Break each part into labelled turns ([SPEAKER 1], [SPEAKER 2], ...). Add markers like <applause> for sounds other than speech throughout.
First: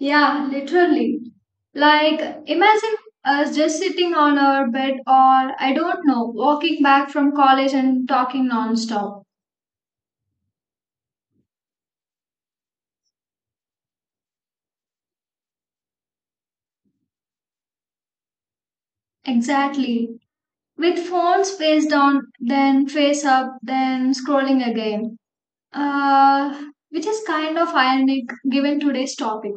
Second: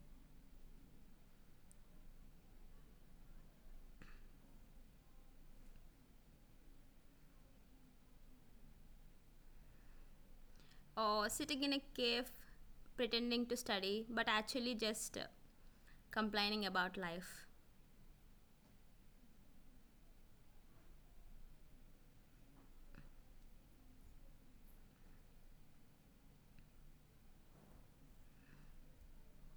[SPEAKER 1] Yeah, literally. Like, imagine us just sitting on our bed or, I don't know, walking back from college and talking non-stop.
[SPEAKER 2] Or sitting in a cave pretending to study but actually just complaining about life.
[SPEAKER 1] Exactly. With phones face down, then face up, then scrolling again. Uh, which is kind of ironic given today's topic.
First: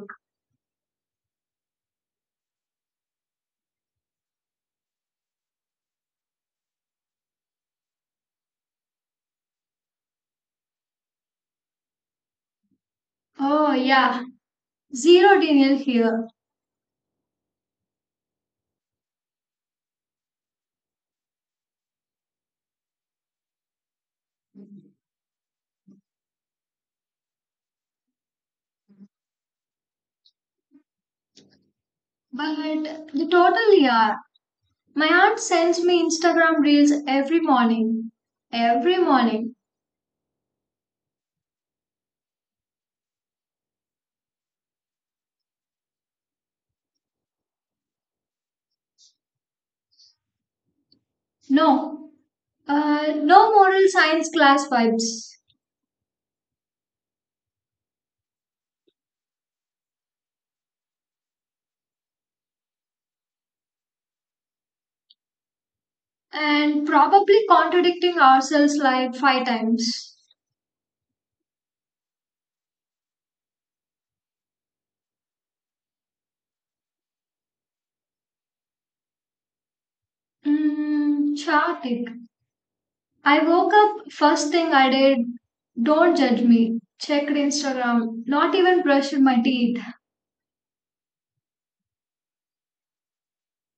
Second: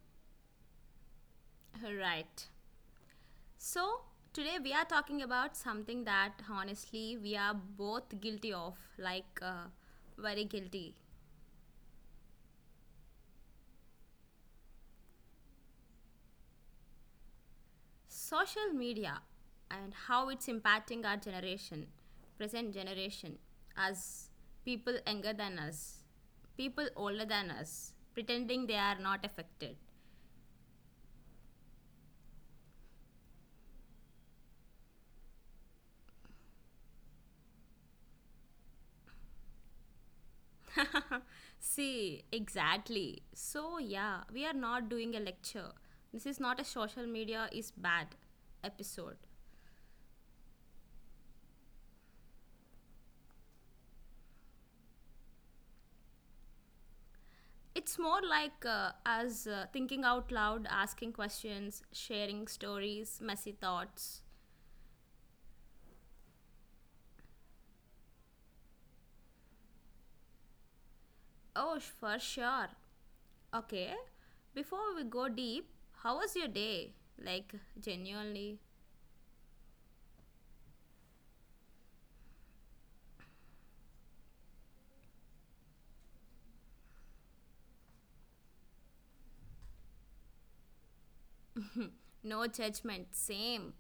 [SPEAKER 2] Right. So, today we are talking about something that honestly we are both guilty of, like very guilty
[SPEAKER 1] Oh, yeah. Zero denial here,
[SPEAKER 2] social media and how it's impacting our generation, present generation, as people younger than us, people older than us, pretending they are not affected.
[SPEAKER 1] but they totally are. My aunt sends me Instagram reels every morning. Every morning.
[SPEAKER 2] <laughs> See, exactly. So, yeah, we are not doing a lecture. This is not a social media is bad episode.
[SPEAKER 1] No, no moral science class vibes.
[SPEAKER 2] It's more like us thinking out loud, asking questions, sharing stories, messy thoughts.
[SPEAKER 1] And probably contradicting ourselves like five times.
[SPEAKER 2] For sure. Okay, before we go deep, how was your day? Like, genuinely.
[SPEAKER 1] Mm, Chartik. I woke up, first thing I did, don't judge me. Checked Instagram, not even brushed my teeth.
[SPEAKER 2] No judgment, same.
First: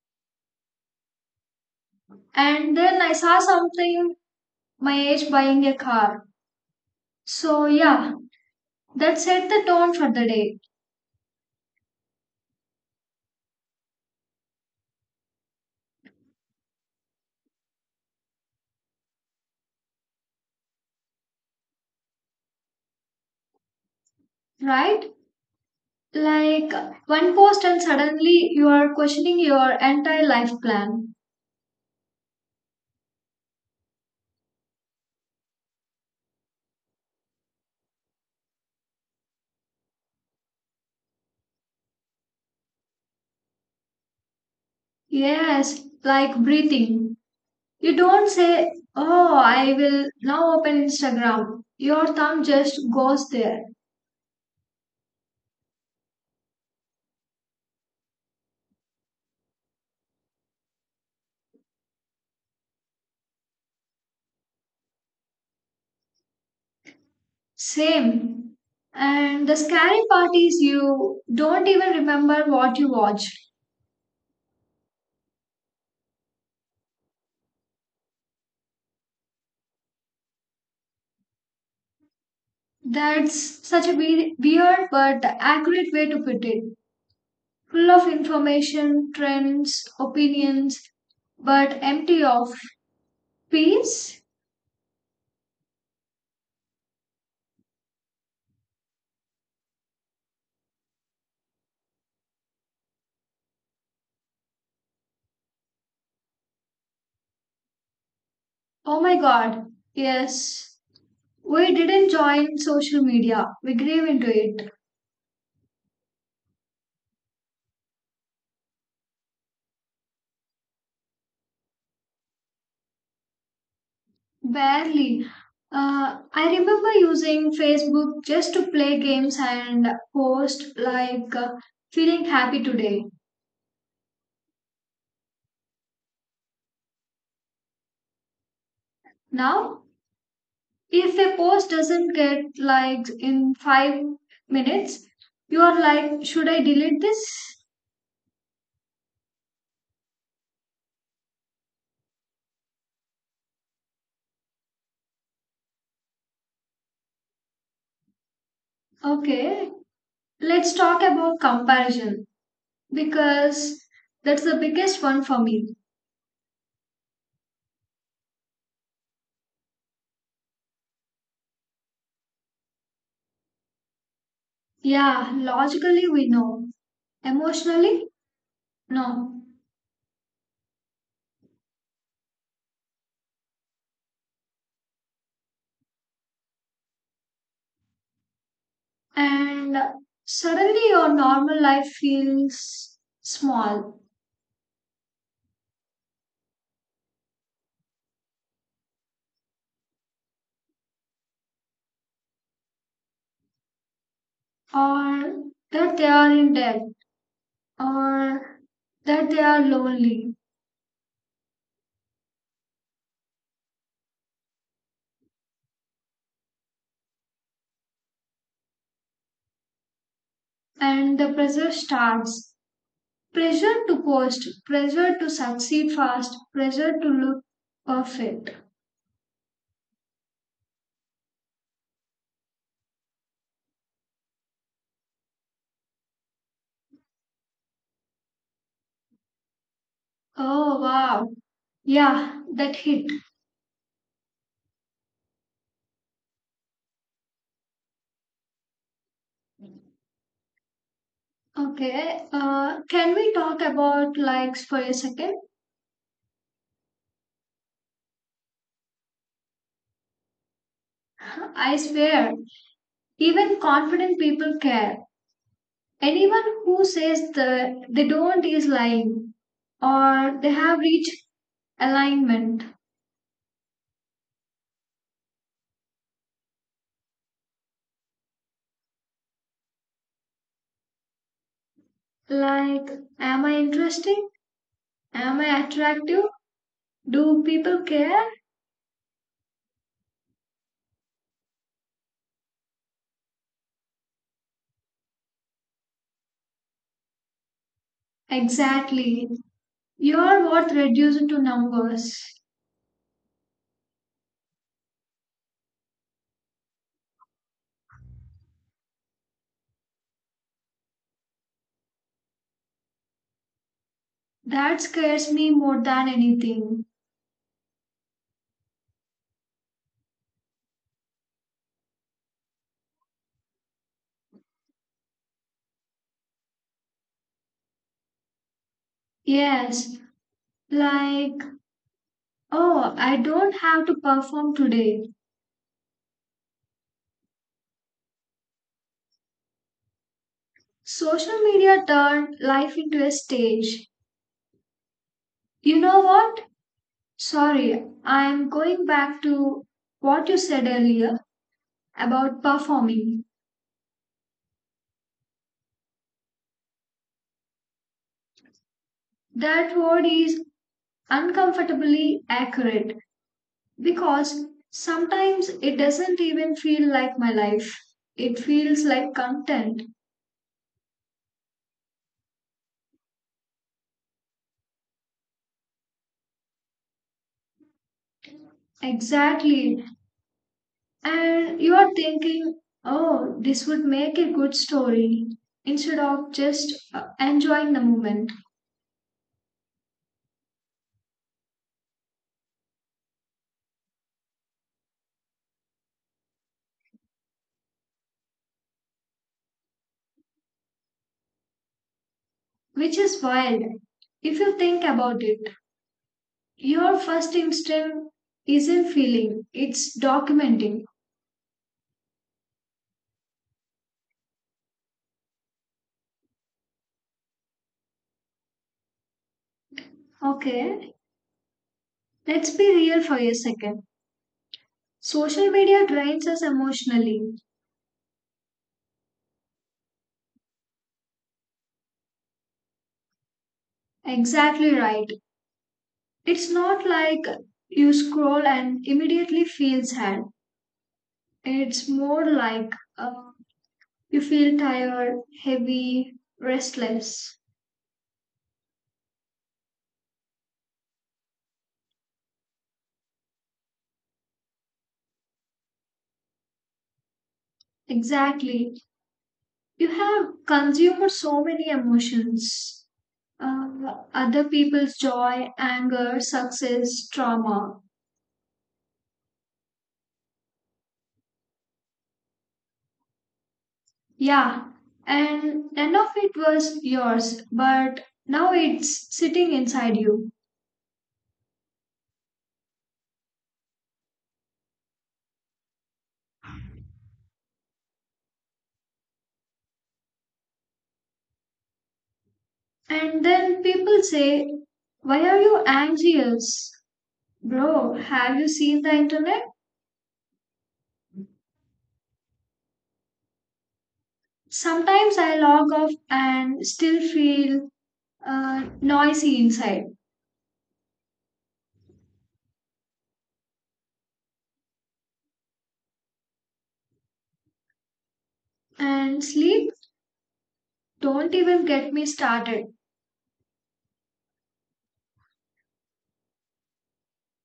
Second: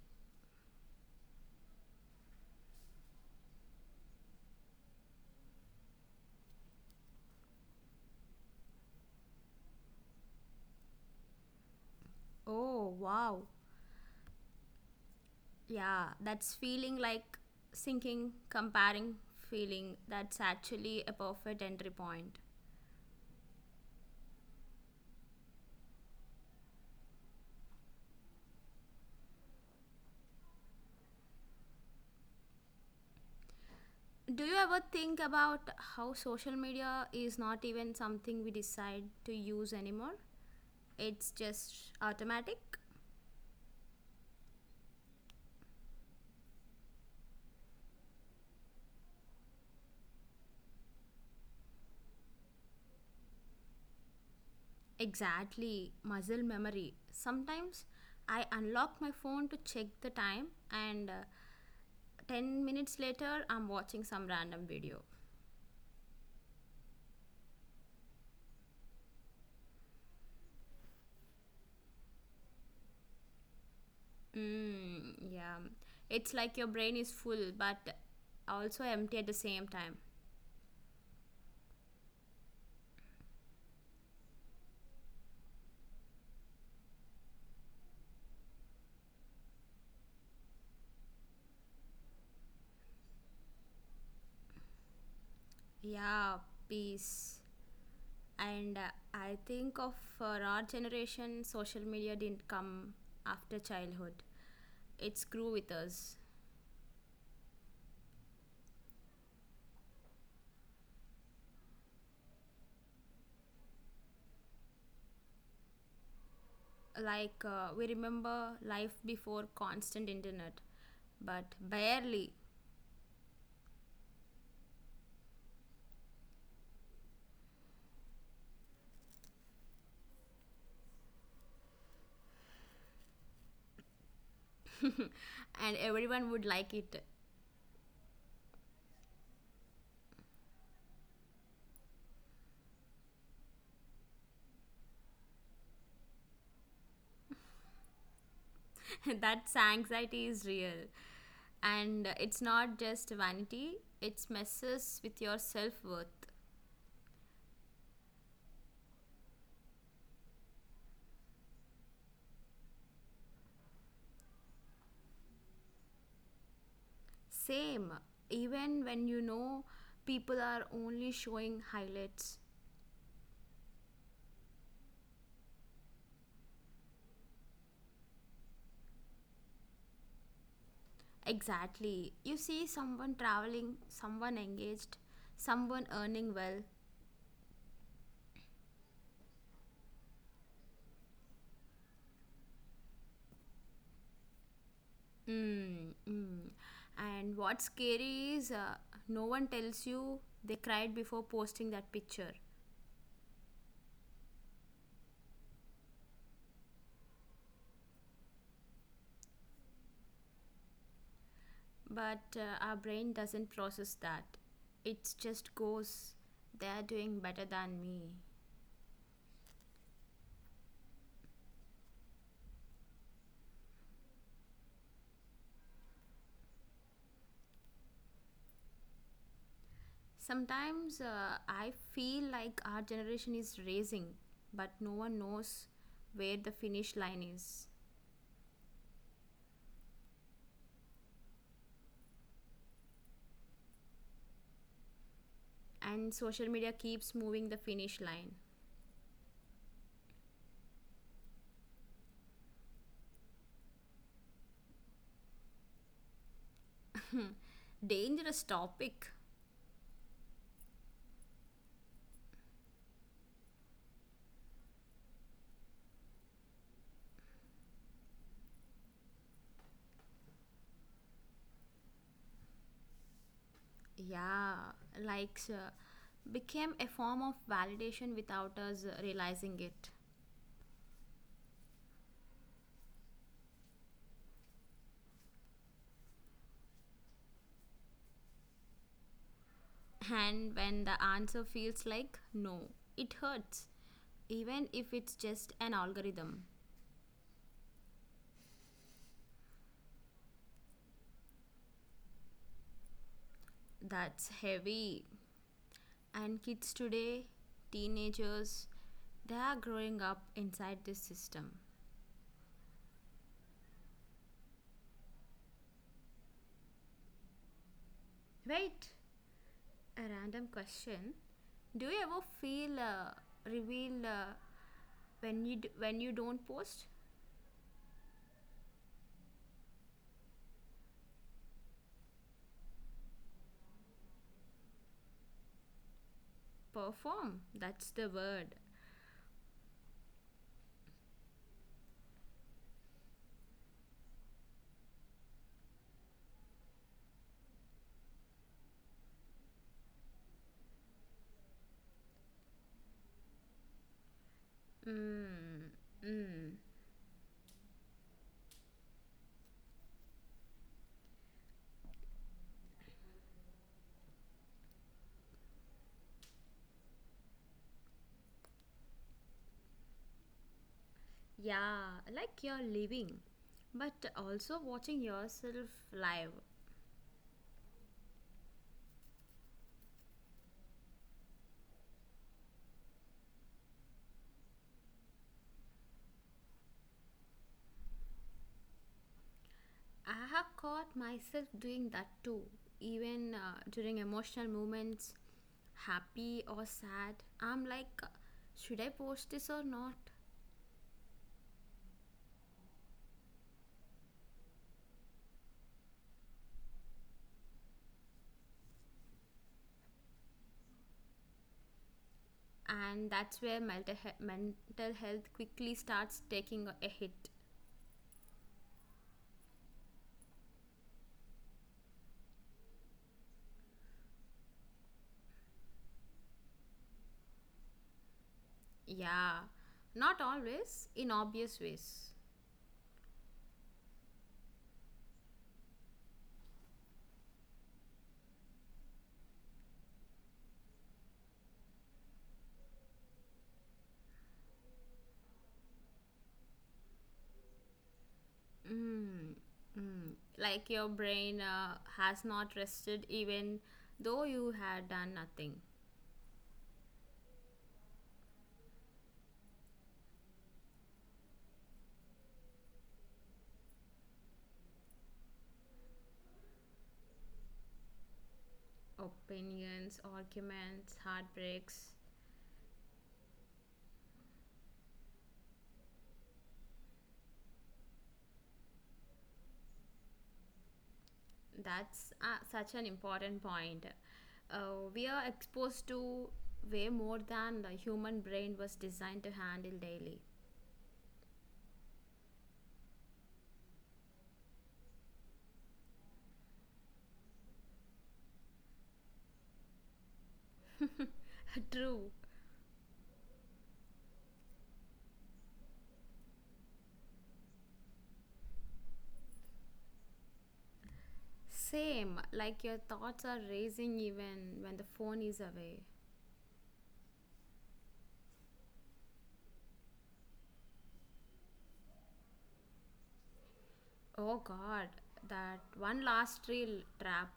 [SPEAKER 1] And then I saw something, my age buying a car. So, yeah, that set the tone for the day,
[SPEAKER 2] Oh, wow. Yeah, that's feeling like sinking, comparing feeling. That's actually a perfect entry point.
[SPEAKER 1] right? Like one post, and suddenly you are questioning your entire life plan.
[SPEAKER 2] Do you ever think about how social media is not even something we decide to use anymore? It's just automatic.
[SPEAKER 1] Yes, like breathing. You don't say, oh, I will now open Instagram. Your thumb just goes there.
[SPEAKER 2] Exactly, muscle memory. Sometimes I unlock my phone to check the time, and 10 minutes later, I'm watching some random video.
[SPEAKER 1] Same. And the scary part is you don't even remember what you watched.
[SPEAKER 2] Mm, yeah, it's like your brain is full but also empty at the same time.
[SPEAKER 1] That's such a weird but accurate way to put it. Full of information, trends, opinions, but empty of peace?
[SPEAKER 2] Yeah, peace. And I think of for our generation, social media didn't come after childhood. It grew with us.
[SPEAKER 1] Oh my god, yes. We didn't join social media, we grew into it.
[SPEAKER 2] Like we remember life before constant internet, but barely.
[SPEAKER 1] Barely. I remember using Facebook just to play games and post, feeling happy today.
[SPEAKER 2] And everyone would like it.
[SPEAKER 1] Now, if a post doesn't get likes in 5 minutes, you are like, should I delete this?
[SPEAKER 2] <laughs> That anxiety is real. And it's not just vanity, it messes with your self worth.
[SPEAKER 1] Okay, let's talk about comparison because that's the biggest one for me.
[SPEAKER 2] Same, even when you know people are only showing highlights.
[SPEAKER 1] Yeah, logically we know, emotionally, no.
[SPEAKER 2] Exactly. You see someone traveling, someone engaged, someone earning well.
[SPEAKER 1] And suddenly your normal life feels small,
[SPEAKER 2] Mm, mm. And what's scary is no one tells you they cried before posting that picture.
[SPEAKER 1] or that they are in debt, or that they are lonely,
[SPEAKER 2] But our brain doesn't process that. It just goes, they're doing better than me.
[SPEAKER 1] and the pressure starts. Pressure to post, pressure to succeed fast, pressure to look perfect.
[SPEAKER 2] Sometimes I feel like our generation is racing, but no one knows where the finish line is.
[SPEAKER 1] Oh wow, yeah, that hit.
[SPEAKER 2] And social media keeps moving the finish line.
[SPEAKER 1] Okay, can we talk about likes for a second?
[SPEAKER 2] Dangerous topic.
[SPEAKER 1] <laughs> I swear, even confident people care. Anyone who says they don't is lying or they have reached alignment.
[SPEAKER 2] Yeah, likes became a form of validation without us realizing it.
[SPEAKER 1] Like, am I interesting? Am I attractive? Do people care?
[SPEAKER 2] And when the answer feels like no, it hurts, even if it's just an algorithm.
[SPEAKER 1] Exactly. Your worth reduced to numbers.
[SPEAKER 2] That's heavy. And kids today, teenagers, they are growing up inside this system.
[SPEAKER 1] That scares me more than anything.
[SPEAKER 2] Wait, a random question. Do you ever feel revealed when you don't post?
[SPEAKER 1] Yes, like oh, I don't have to perform today.
[SPEAKER 2] Perform. That's the word.
[SPEAKER 1] Social media turned life into a stage. You know what? Sorry, I'm going back to what you said earlier about performing.
[SPEAKER 2] Mm, mm.
[SPEAKER 1] That word is uncomfortably accurate because sometimes it doesn't even feel like my life. It feels like content.
[SPEAKER 2] Yeah, like you're living, but also watching yourself live.
[SPEAKER 1] Exactly. And you are thinking, oh, this would make a good story instead of just enjoying the moment,
[SPEAKER 2] I have caught myself doing that too, even during emotional moments, happy or sad. I'm like, should I post this or not?
[SPEAKER 1] which is wild. If you think about it, your first instinct isn't feeling, it's documenting.
[SPEAKER 2] And that's where mental health quickly starts taking a hit.
[SPEAKER 1] Okay, let's be real for a second. Social media drains us emotionally.
[SPEAKER 2] Yeah, not always, in obvious ways.
[SPEAKER 1] Exactly right. It's not like you scroll and immediately feel sad. It's more like uh, you feel tired, heavy, restless.
[SPEAKER 2] Mm, mm. Like your brain has not rested even though you had done nothing.
[SPEAKER 1] Exactly. You have consumed so many emotions, other people's joy, anger, success, trauma.
[SPEAKER 2] Opinions, arguments, heartbreaks.
[SPEAKER 1] Yeah. And none of it was yours, but now it's sitting inside you.
[SPEAKER 2] That's such an important point. We are exposed to way more than the human brain was designed to handle daily.
[SPEAKER 1] And then people say, why are you anxious? Bro, have you seen the internet?
[SPEAKER 2] <laughs> True.
[SPEAKER 1] Sometimes I log off and still feel noisy inside.
[SPEAKER 2] Same, like your thoughts are racing even when the phone is away.
[SPEAKER 1] And sleep, don't even get me started,
[SPEAKER 2] Oh god, that one last reel trap.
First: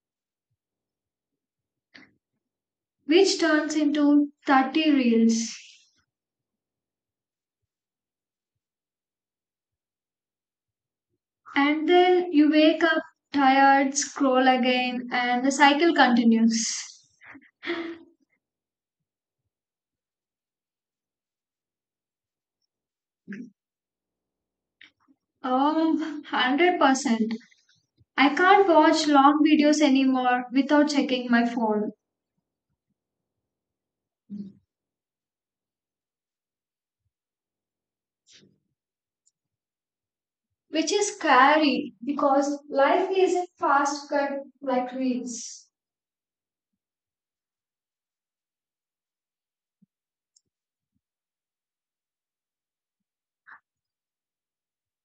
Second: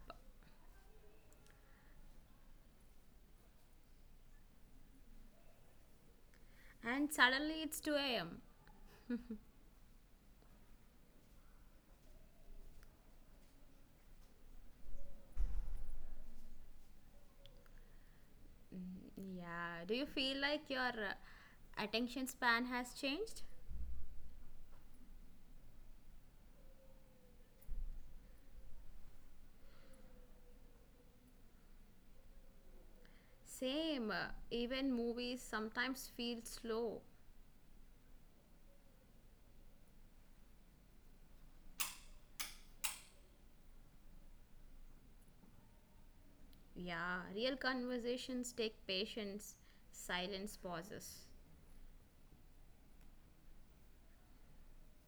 [SPEAKER 1] which turns into 30 reels.
[SPEAKER 2] And suddenly it's 2 am.
[SPEAKER 1] And then you wake up tired, scroll again, and the cycle continues.
[SPEAKER 2] Yeah, do you feel like your attention span has changed?
[SPEAKER 1] Oh, 100%. I can't watch long videos anymore without checking my phone,
[SPEAKER 2] Same, even movies sometimes feel slow.
[SPEAKER 1] which is scary because life isn't fast cut like reels,
[SPEAKER 2] Yeah, real conversations take patience, silence, pauses.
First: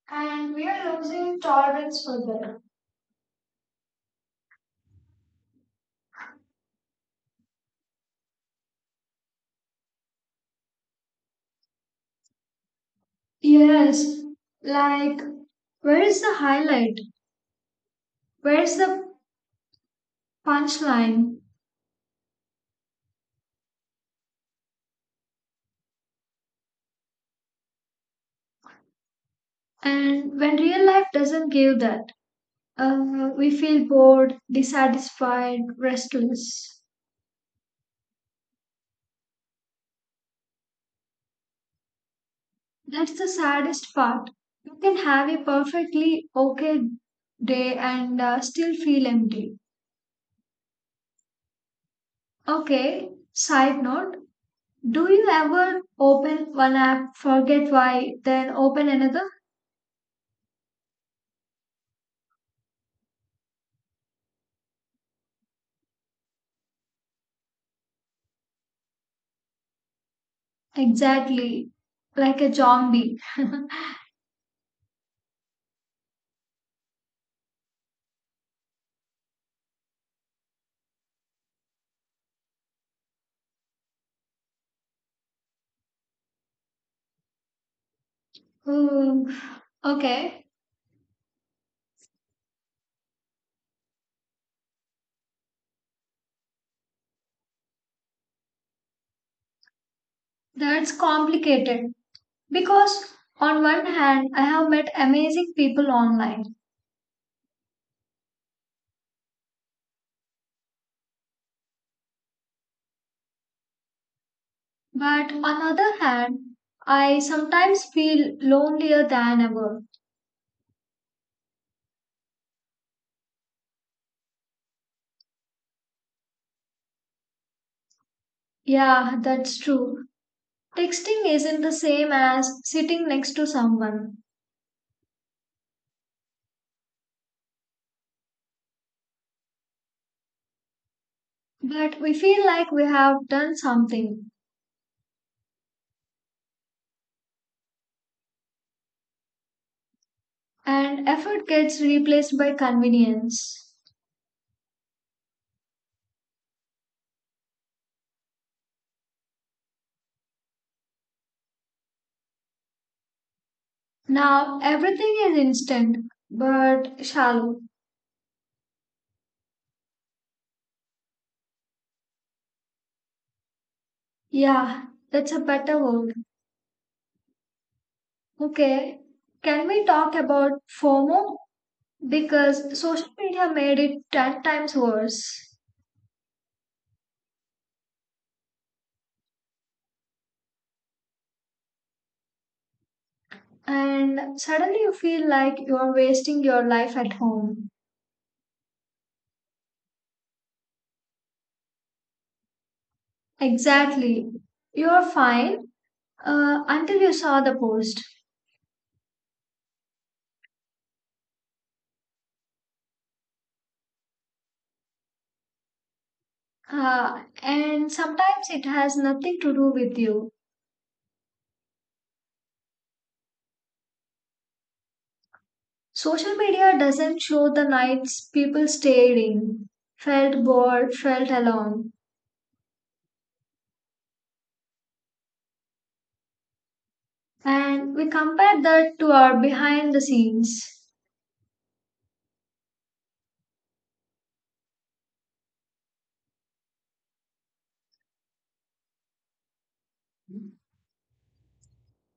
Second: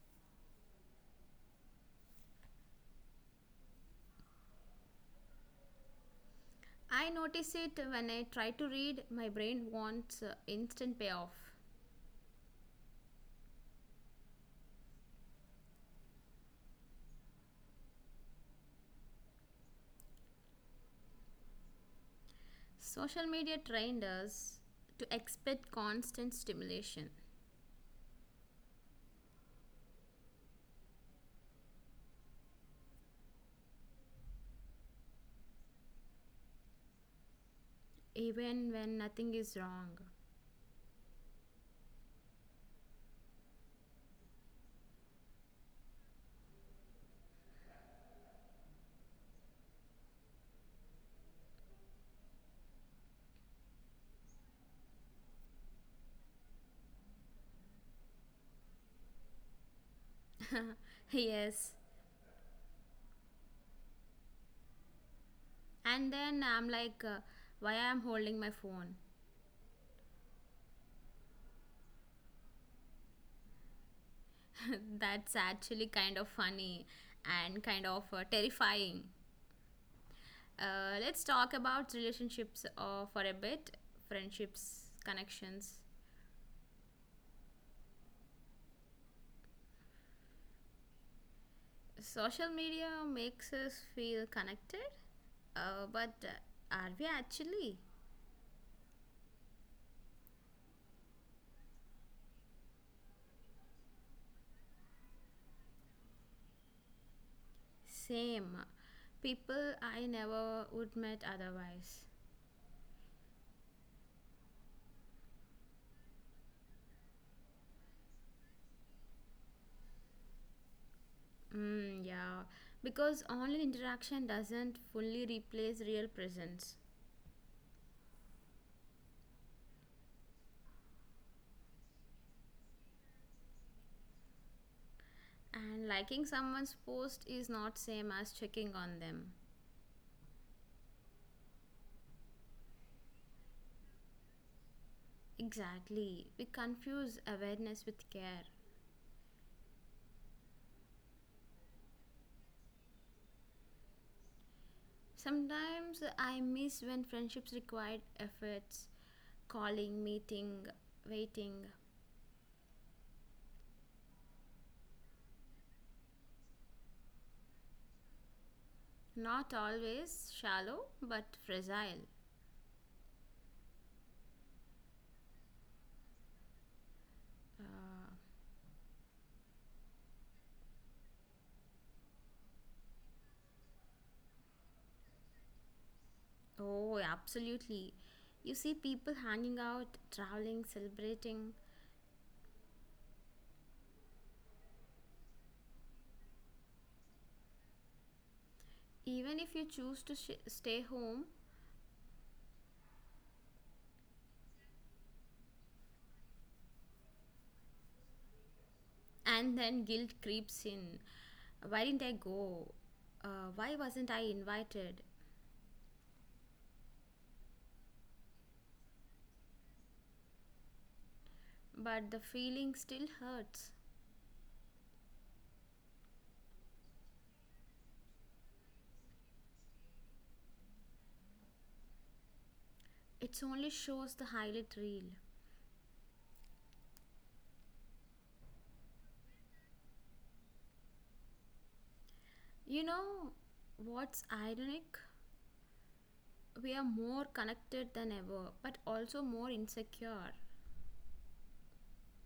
[SPEAKER 1] and we are losing tolerance for that.
[SPEAKER 2] I notice it when I try to read, my brain wants instant payoff.
[SPEAKER 1] Yes, like where is the highlight? Where's the punchline?
[SPEAKER 2] Social media trained us to expect constant stimulation,
[SPEAKER 1] And when real life doesn't give that, we feel bored, dissatisfied, restless.
[SPEAKER 2] even when nothing is wrong.
[SPEAKER 1] That's the saddest part. You can have a perfectly okay day and still feel empty. Okay, side note, do you ever open one app, forget why, then open another?
[SPEAKER 2] <laughs> Yes. And then I'm like, why I'm holding my phone?
[SPEAKER 1] Exactly, like a zombie. <laughs>
[SPEAKER 2] <laughs> That's actually kind of funny and kind of terrifying. Let's talk about relationships for a bit, friendships, connections.
[SPEAKER 1] Hmm. Okay,
[SPEAKER 2] Social media makes us feel connected, but are we actually?
[SPEAKER 1] that's complicated because on one hand, I have met amazing people online,
[SPEAKER 2] Same. People I never would met otherwise.
[SPEAKER 1] but on other hand, I sometimes feel lonelier than ever.
[SPEAKER 2] Mm, yeah. Because online interaction doesn't fully replace real presence.
[SPEAKER 1] Yeah, that's true. Texting isn't the same as sitting next to someone,
[SPEAKER 2] And liking someone's post is not same as checking on them.
[SPEAKER 1] but we feel like we have done something,
[SPEAKER 2] Exactly. We confuse awareness with care.
[SPEAKER 1] and effort gets replaced by convenience.
[SPEAKER 2] Sometimes I miss when friendships required efforts, calling, meeting, waiting.
[SPEAKER 1] Now, everything is instant but shallow.
[SPEAKER 2] Not always shallow, but fragile.
[SPEAKER 1] Yeah, that's a better word.
[SPEAKER 2] Uh,
[SPEAKER 1] Okay, can we talk about FOMO? Because social media made it 10 times worse.
[SPEAKER 2] Oh, absolutely. You see people hanging out, traveling, celebrating.
[SPEAKER 1] And suddenly you feel like you're wasting your life at home.
[SPEAKER 2] Even if you choose to stay home,
[SPEAKER 1] Exactly. You're fine until you saw the post.
[SPEAKER 2] and then guilt creeps in. Why didn't I go? Why wasn't I invited?
[SPEAKER 1] And sometimes it has nothing to do with you.
[SPEAKER 2] But the feeling still hurts.
[SPEAKER 1] Social media doesn't show the nights people stayed in, felt bored, felt alone.
[SPEAKER 2] It only shows the highlight reel.
[SPEAKER 1] And we compare that to our behind the scenes.
[SPEAKER 2] You know what's ironic? We are more connected than ever, but also more insecure.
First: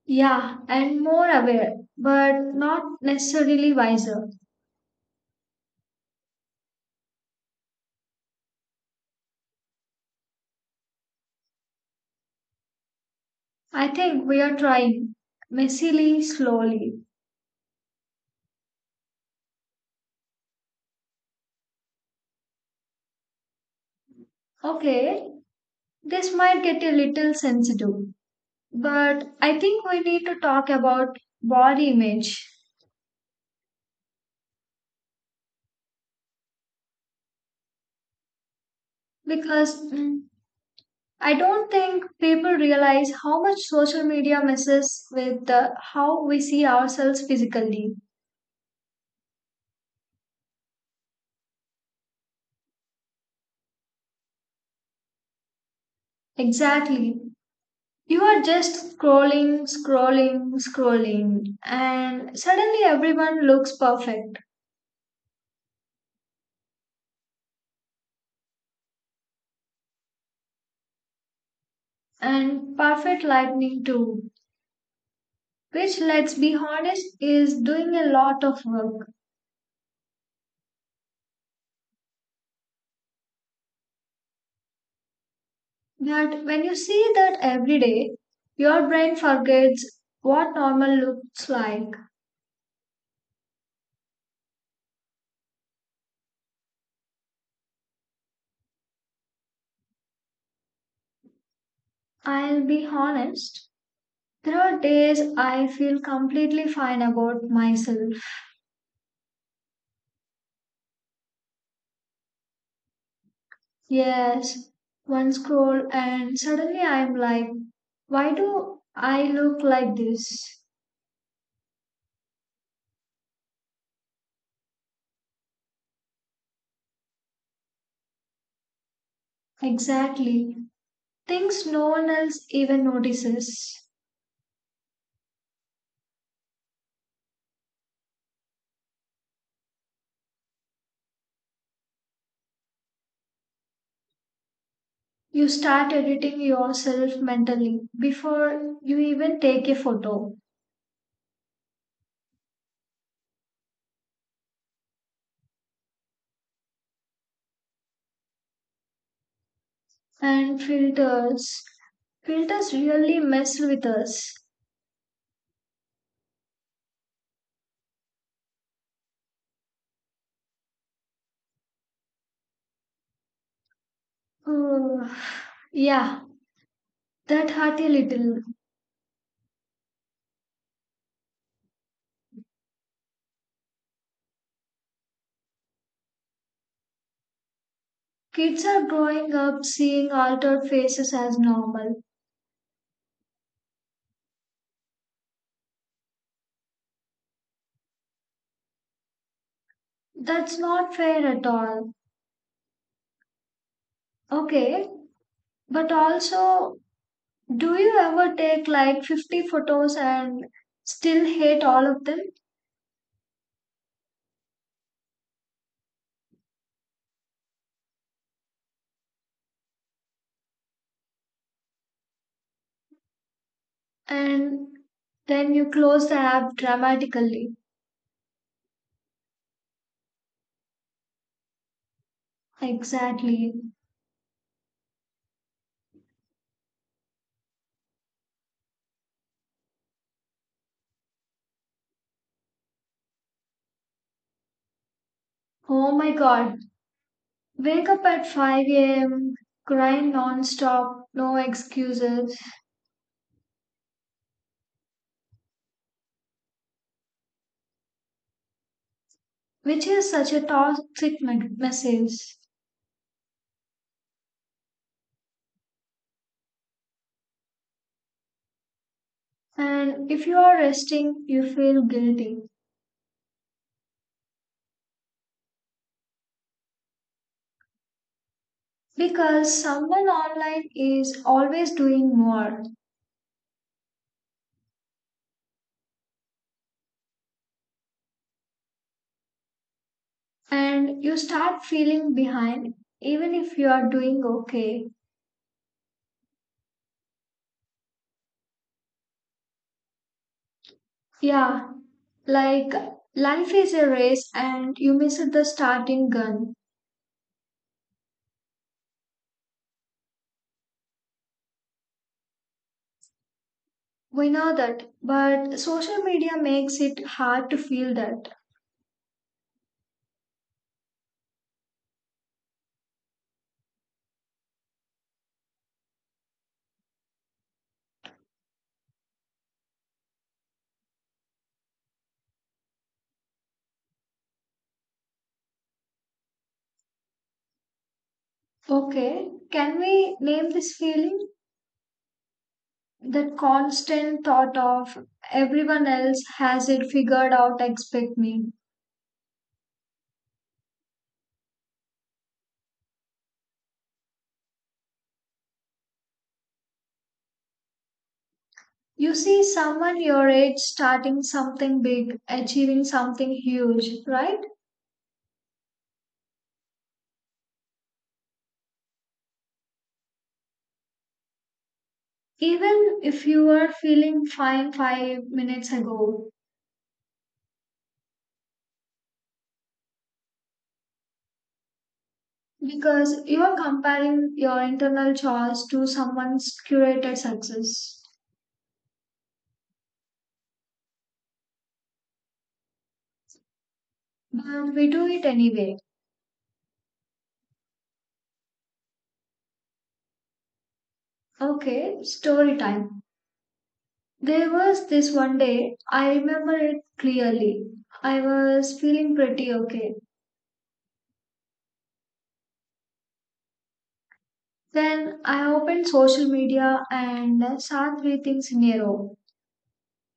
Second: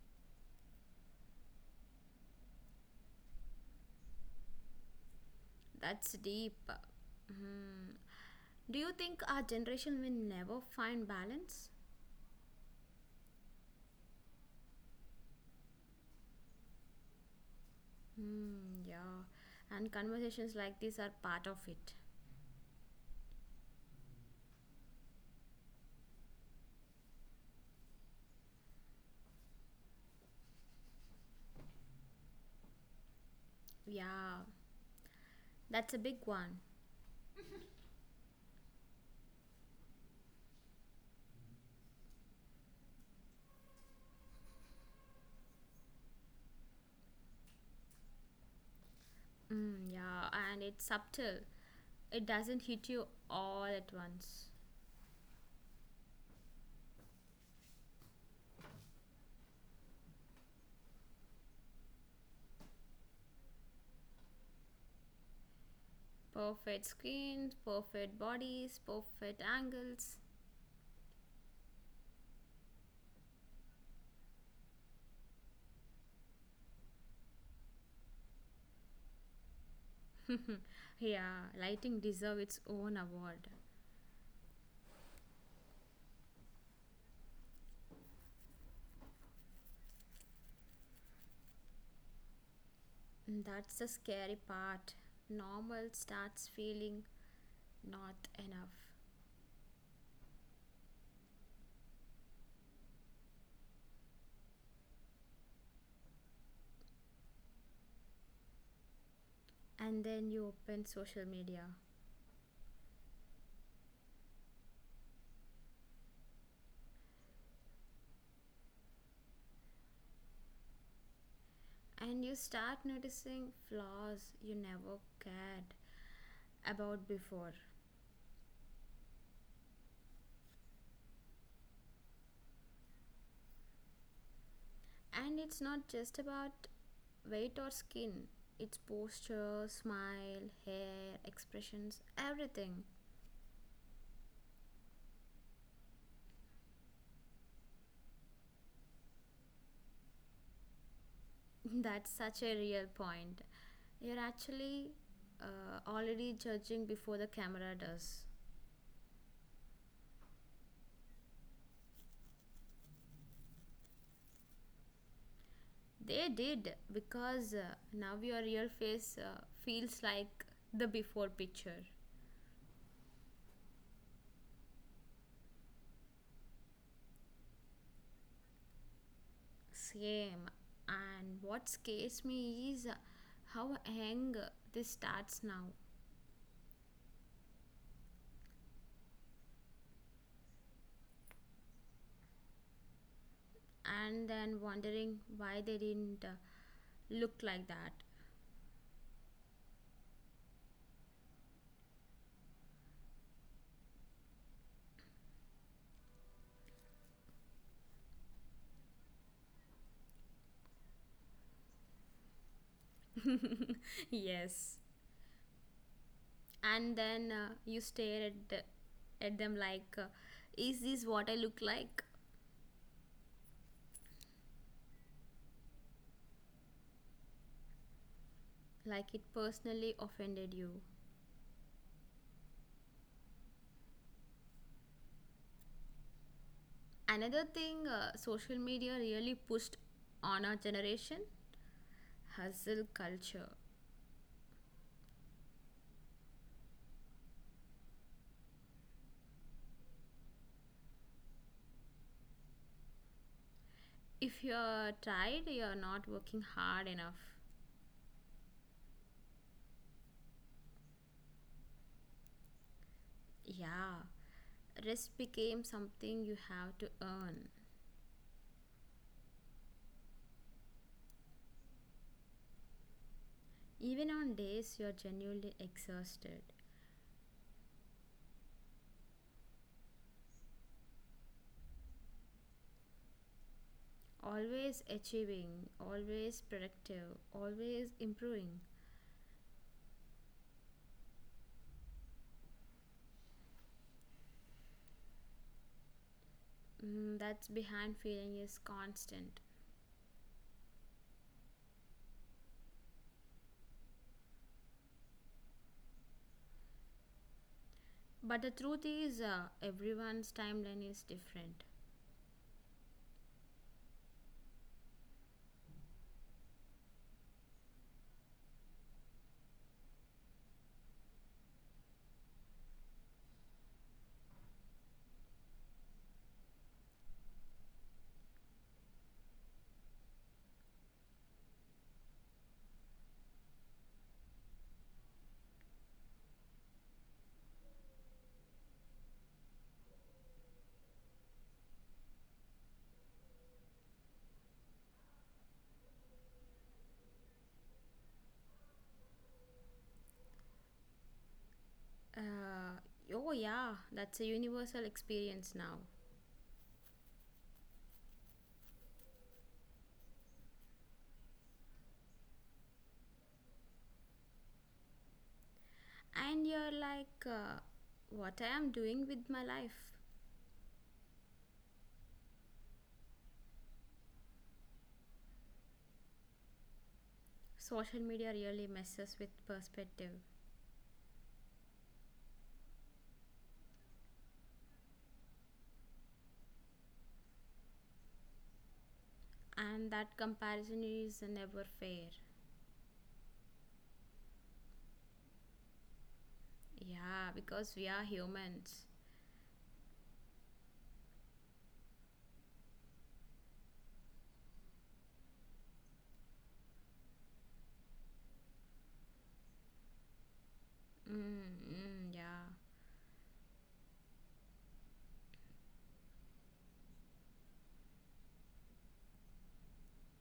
[SPEAKER 1] Yeah, and more aware, but not necessarily wiser.
[SPEAKER 2] That's deep. Hmm. Do you think our generation will never find balance?
[SPEAKER 1] I think we are trying, messily, slowly.
[SPEAKER 2] Hmm, yeah. And conversations like this are part of it.
[SPEAKER 1] Okay, this might get a little sensitive, but I think we need to talk about body image
[SPEAKER 2] Yeah, that's a big one.
[SPEAKER 1] because mm, I don't think people realize how much social media messes with how we see ourselves physically.
[SPEAKER 2] Mm, yeah, and it's subtle. It doesn't hit you all at once.
[SPEAKER 1] Exactly. You are just scrolling, scrolling, scrolling, and suddenly everyone looks perfect.
[SPEAKER 2] Perfect screens, perfect bodies, perfect angles.
[SPEAKER 1] And perfect lightning, too, which, let's be honest, is doing a lot of work.
[SPEAKER 2] <laughs> Yeah, lighting deserve its own award.
[SPEAKER 1] But when you see that every day, your brain forgets what normal looks like.
[SPEAKER 2] Mm, that's the scary part. Normal starts feeling not enough.
[SPEAKER 1] I'll be honest, there are days I feel completely fine about myself.
[SPEAKER 2] And then you open social media
[SPEAKER 1] Yes, one scroll, and suddenly I'm like, why do I look like this?
[SPEAKER 2] and you start noticing flaws you never cared about before,
[SPEAKER 1] Exactly. Things no one else even notices.
[SPEAKER 2] and it's not just about weight or skin, it's posture, smile, hair, expressions, everything.
[SPEAKER 1] You start editing yourself mentally before you even take a photo.
[SPEAKER 2] <laughs> That's such a real point, you're actually already judging before the camera does.
[SPEAKER 1] And filters. Filters really mess with us.
[SPEAKER 2] They did because now your real face feels like the before picture.
[SPEAKER 1] Ugh, yeah, that hurt a little.
[SPEAKER 2] Same. And what scares me is how young this starts now,
[SPEAKER 1] Kids are growing up seeing altered faces as normal.
[SPEAKER 2] and then wondering why they didn't look like that.
[SPEAKER 1] That's not fair at all. Okay, but also, do you ever take like 50 photos and still hate all of them?
[SPEAKER 2] <laughs> Yes. And then you stare at, at them like, is this what I look like?
[SPEAKER 1] And then you close the app dramatically.
[SPEAKER 2] Like it personally offended you.
[SPEAKER 1] Exactly.
[SPEAKER 2] Another thing social media really pushed on our generation hustle culture.
[SPEAKER 1] Oh my god. Wake up at 5 a.m., grind non-stop, no excuses,
[SPEAKER 2] If you're tired, you're not working hard enough.
[SPEAKER 1] which is such a toxic message.
[SPEAKER 2] Yeah, rest became something you have to earn.
[SPEAKER 1] And if you are resting, you feel guilty.
[SPEAKER 2] Even on days you're genuinely exhausted,
[SPEAKER 1] Because someone online is always doing more,
[SPEAKER 2] always achieving, always productive, always improving.
[SPEAKER 1] and you start feeling behind even if you are doing okay.
[SPEAKER 2] Mm, that's behind feeling is constant.
[SPEAKER 1] Yeah, like life is a race and you miss the starting gun.
[SPEAKER 2] But the truth is, everyone's timeline is different.
[SPEAKER 1] We know that, but social media makes it hard to feel that. Okay, can we name this feeling, that constant thought of everyone else has it figured out expect me?
[SPEAKER 2] Uh, oh, yeah, that's a universal experience now.
[SPEAKER 1] You see someone your age starting something big, achieving something huge, right?
[SPEAKER 2] And you're like what I am doing with my life.
[SPEAKER 1] Even if you were feeling fine 5 minutes ago,
[SPEAKER 2] Social media really messes with perspective,
[SPEAKER 1] because you are comparing your internal choice to someone's curated success.
[SPEAKER 2] and that comparison is never fair.
[SPEAKER 1] But we do it anyway.
[SPEAKER 2] Yeah, because we are humans.
[SPEAKER 1] Okay, story time. There was this one day, I remember it clearly. I was feeling pretty okay.
[SPEAKER 2] Mm, mm, yeah.
[SPEAKER 1] Then I opened social media and saw three things in a row.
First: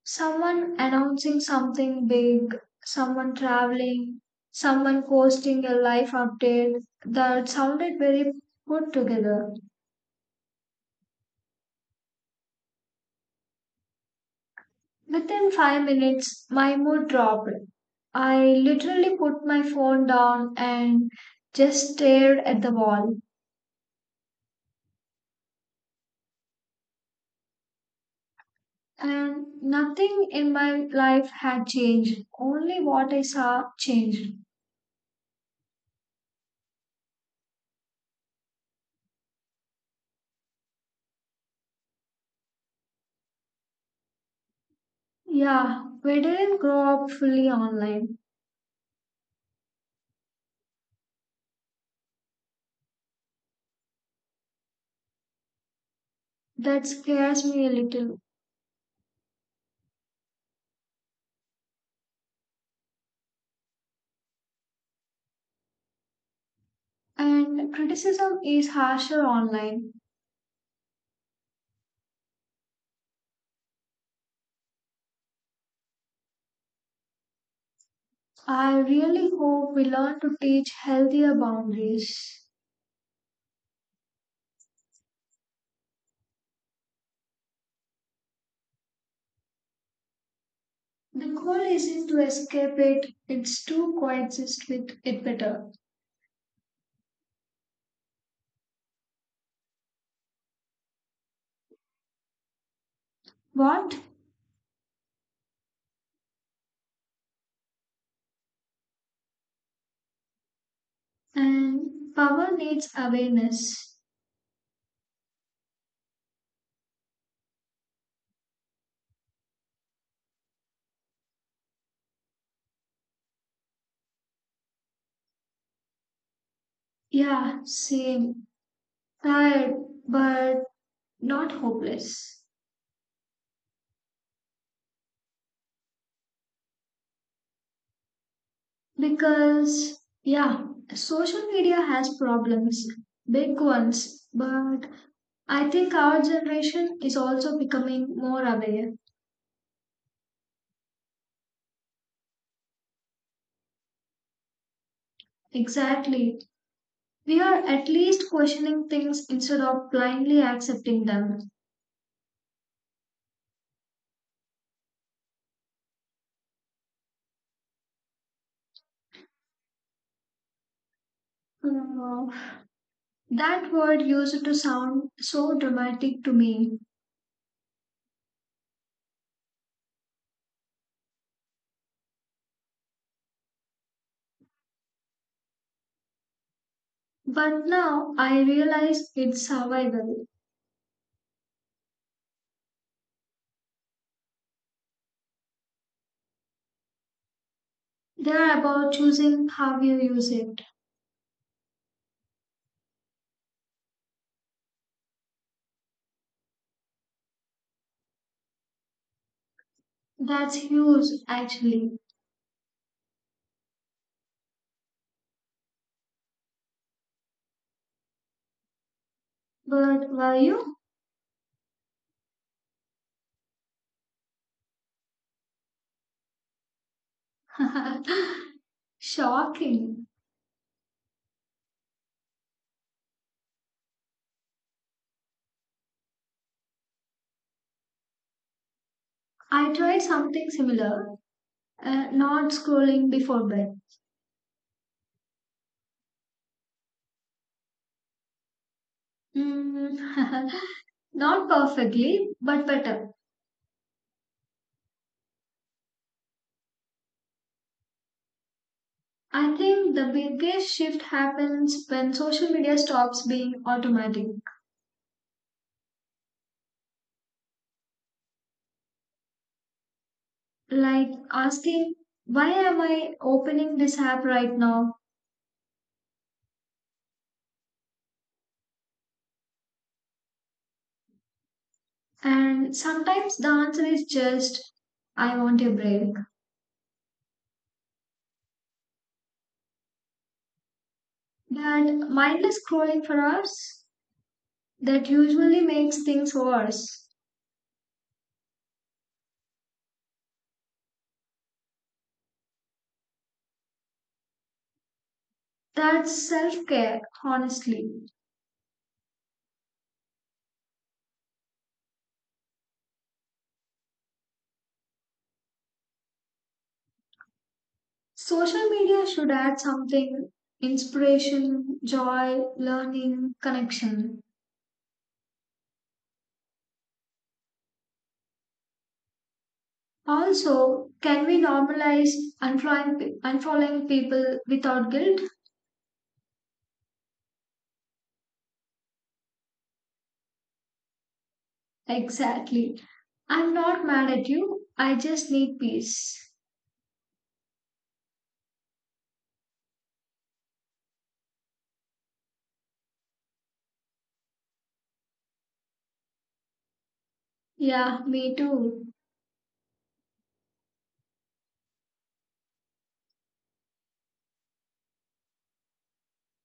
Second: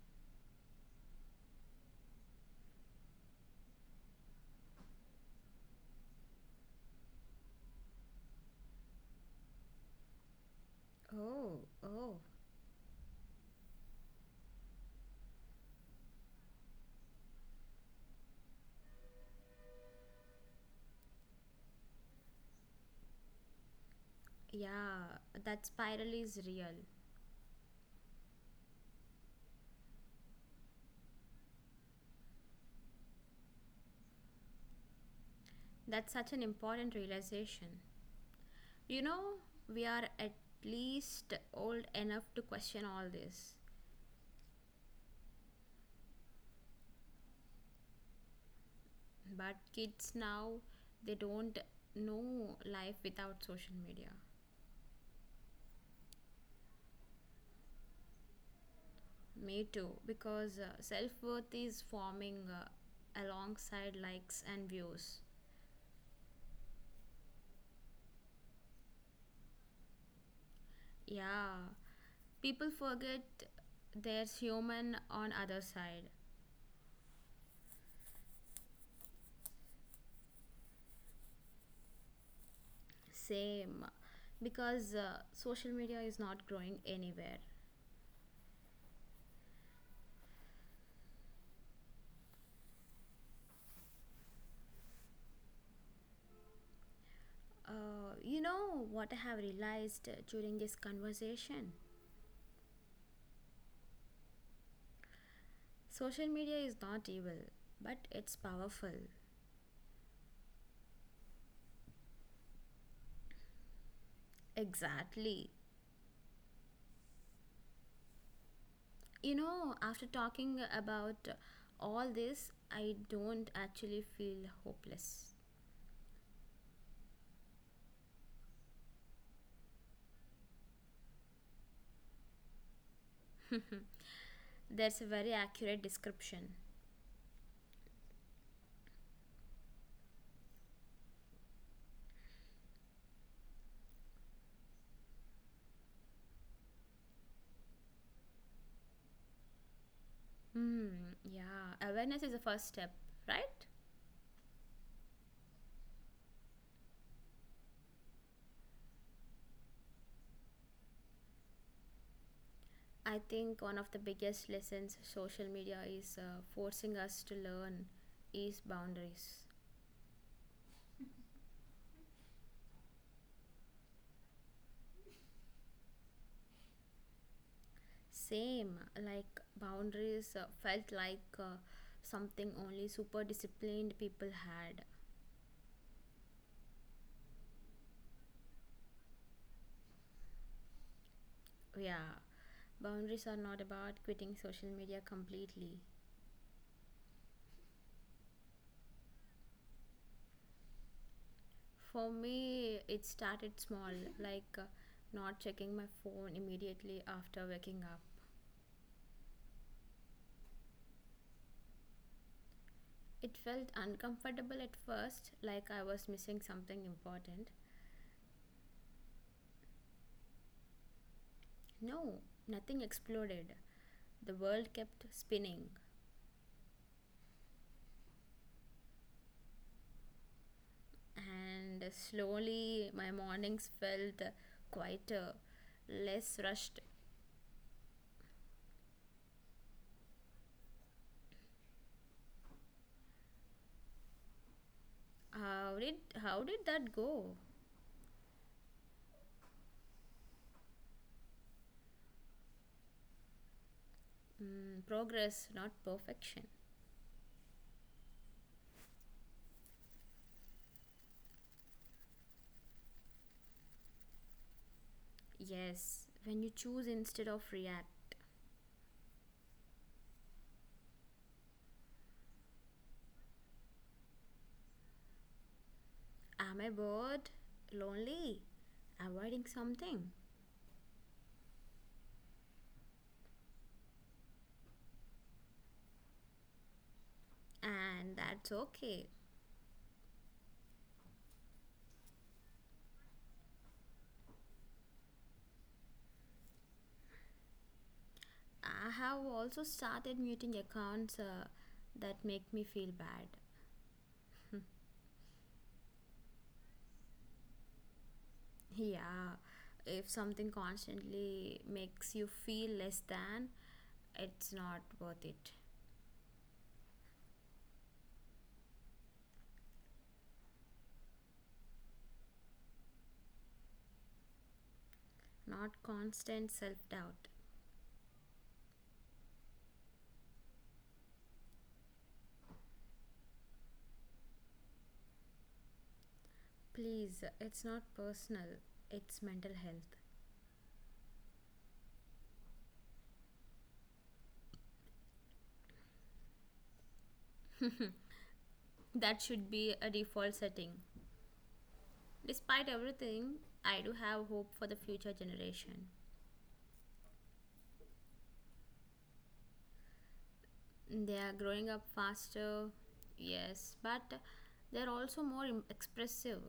[SPEAKER 1] Someone announcing something big, someone traveling, someone posting a life update that sounded very put together.
[SPEAKER 2] Oh, oh,
[SPEAKER 1] Within 5 minutes, my mood dropped. I literally put my phone down and just stared at the wall.
[SPEAKER 2] yeah, that spiral is real.
[SPEAKER 1] And nothing in my life had changed, only what I saw changed.
[SPEAKER 2] That's such an important realization. You know, we are at least old enough to question all this.
[SPEAKER 1] Yeah, we didn't grow up fully online.
[SPEAKER 2] But kids now, they don't know life without social media.
[SPEAKER 1] That scares me a little.
[SPEAKER 2] Me too, because self worth is forming alongside likes and views.
[SPEAKER 1] And criticism is harsher online.
[SPEAKER 2] Yeah, people forget there's human on other side.
[SPEAKER 1] I really hope we learn to teach healthier boundaries.
[SPEAKER 2] Same, because social media is not growing anywhere.
[SPEAKER 1] The goal isn't to escape it, it's to coexist with it better.
[SPEAKER 2] You know what I have realized during this conversation?
[SPEAKER 1] What?
[SPEAKER 2] Social media is not evil, but it's powerful.
[SPEAKER 1] And power needs awareness.
[SPEAKER 2] Exactly. You know, after talking about all this, I don't actually feel hopeless.
[SPEAKER 1] Yeah, same. Tired, but not hopeless.
[SPEAKER 2] That's a very accurate description.
[SPEAKER 1] Because, yeah, social media has problems, big ones, but I think our generation is also becoming more aware.
[SPEAKER 2] Hmm, yeah. Awareness is the first step, right?
[SPEAKER 1] Exactly. We are at least questioning things instead of blindly accepting them.
[SPEAKER 2] I think one of the biggest lessons social media is forcing us to learn is boundaries.
[SPEAKER 1] Hmm, that word used to sound so dramatic to me,
[SPEAKER 2] Same, like boundaries felt like something only super disciplined people had.
[SPEAKER 1] but now I realize it's survival.
[SPEAKER 2] Yeah, boundaries are not about quitting social media completely.
[SPEAKER 1] They are about choosing how you use it.
[SPEAKER 2] For me, it started small, like not checking my phone immediately after waking up.
[SPEAKER 1] That's huge, actually.
[SPEAKER 2] It felt uncomfortable at first, like I was missing something important.
[SPEAKER 1] But were you?
[SPEAKER 2] No, nothing exploded. The world kept spinning,
[SPEAKER 1] <laughs> Shocking.
[SPEAKER 2] and slowly my mornings felt quieter, less rushed.
[SPEAKER 1] I tried something similar, not scrolling before bed.
[SPEAKER 2] How did how did that go?
[SPEAKER 1] Mm, <laughs> not perfectly, but better.
[SPEAKER 2] Mm, progress, not perfection.
[SPEAKER 1] I think the biggest shift happens when social media stops being automatic.
[SPEAKER 2] Yes, when you choose instead of react.
[SPEAKER 1] Like asking, why am I opening this app right now?
[SPEAKER 2] Am I bored? Lonely? Avoiding something?
[SPEAKER 1] And sometimes the answer is just, I want a break.
[SPEAKER 2] And that's okay.
[SPEAKER 1] That mindless scrolling for us, that usually makes things worse.
[SPEAKER 2] I have also started muting accounts that make me feel bad.
[SPEAKER 1] That's self care, honestly.
[SPEAKER 2] Yeah, if something constantly makes you feel less than, it's not worth it.
[SPEAKER 1] Social media should add something, inspiration, joy, learning, connection.
[SPEAKER 2] Not constant self doubt.
[SPEAKER 1] Also, can we normalize unfollowing people without guilt?
[SPEAKER 2] Please, it's not personal, it's mental health.
[SPEAKER 1] Exactly. I'm not mad at you. I just need peace.
[SPEAKER 2] That should be a default setting. Despite everything, I do have hope for the future generation.
[SPEAKER 1] Yeah, me too.
[SPEAKER 2] They are growing up faster, yes, but they're also expressive,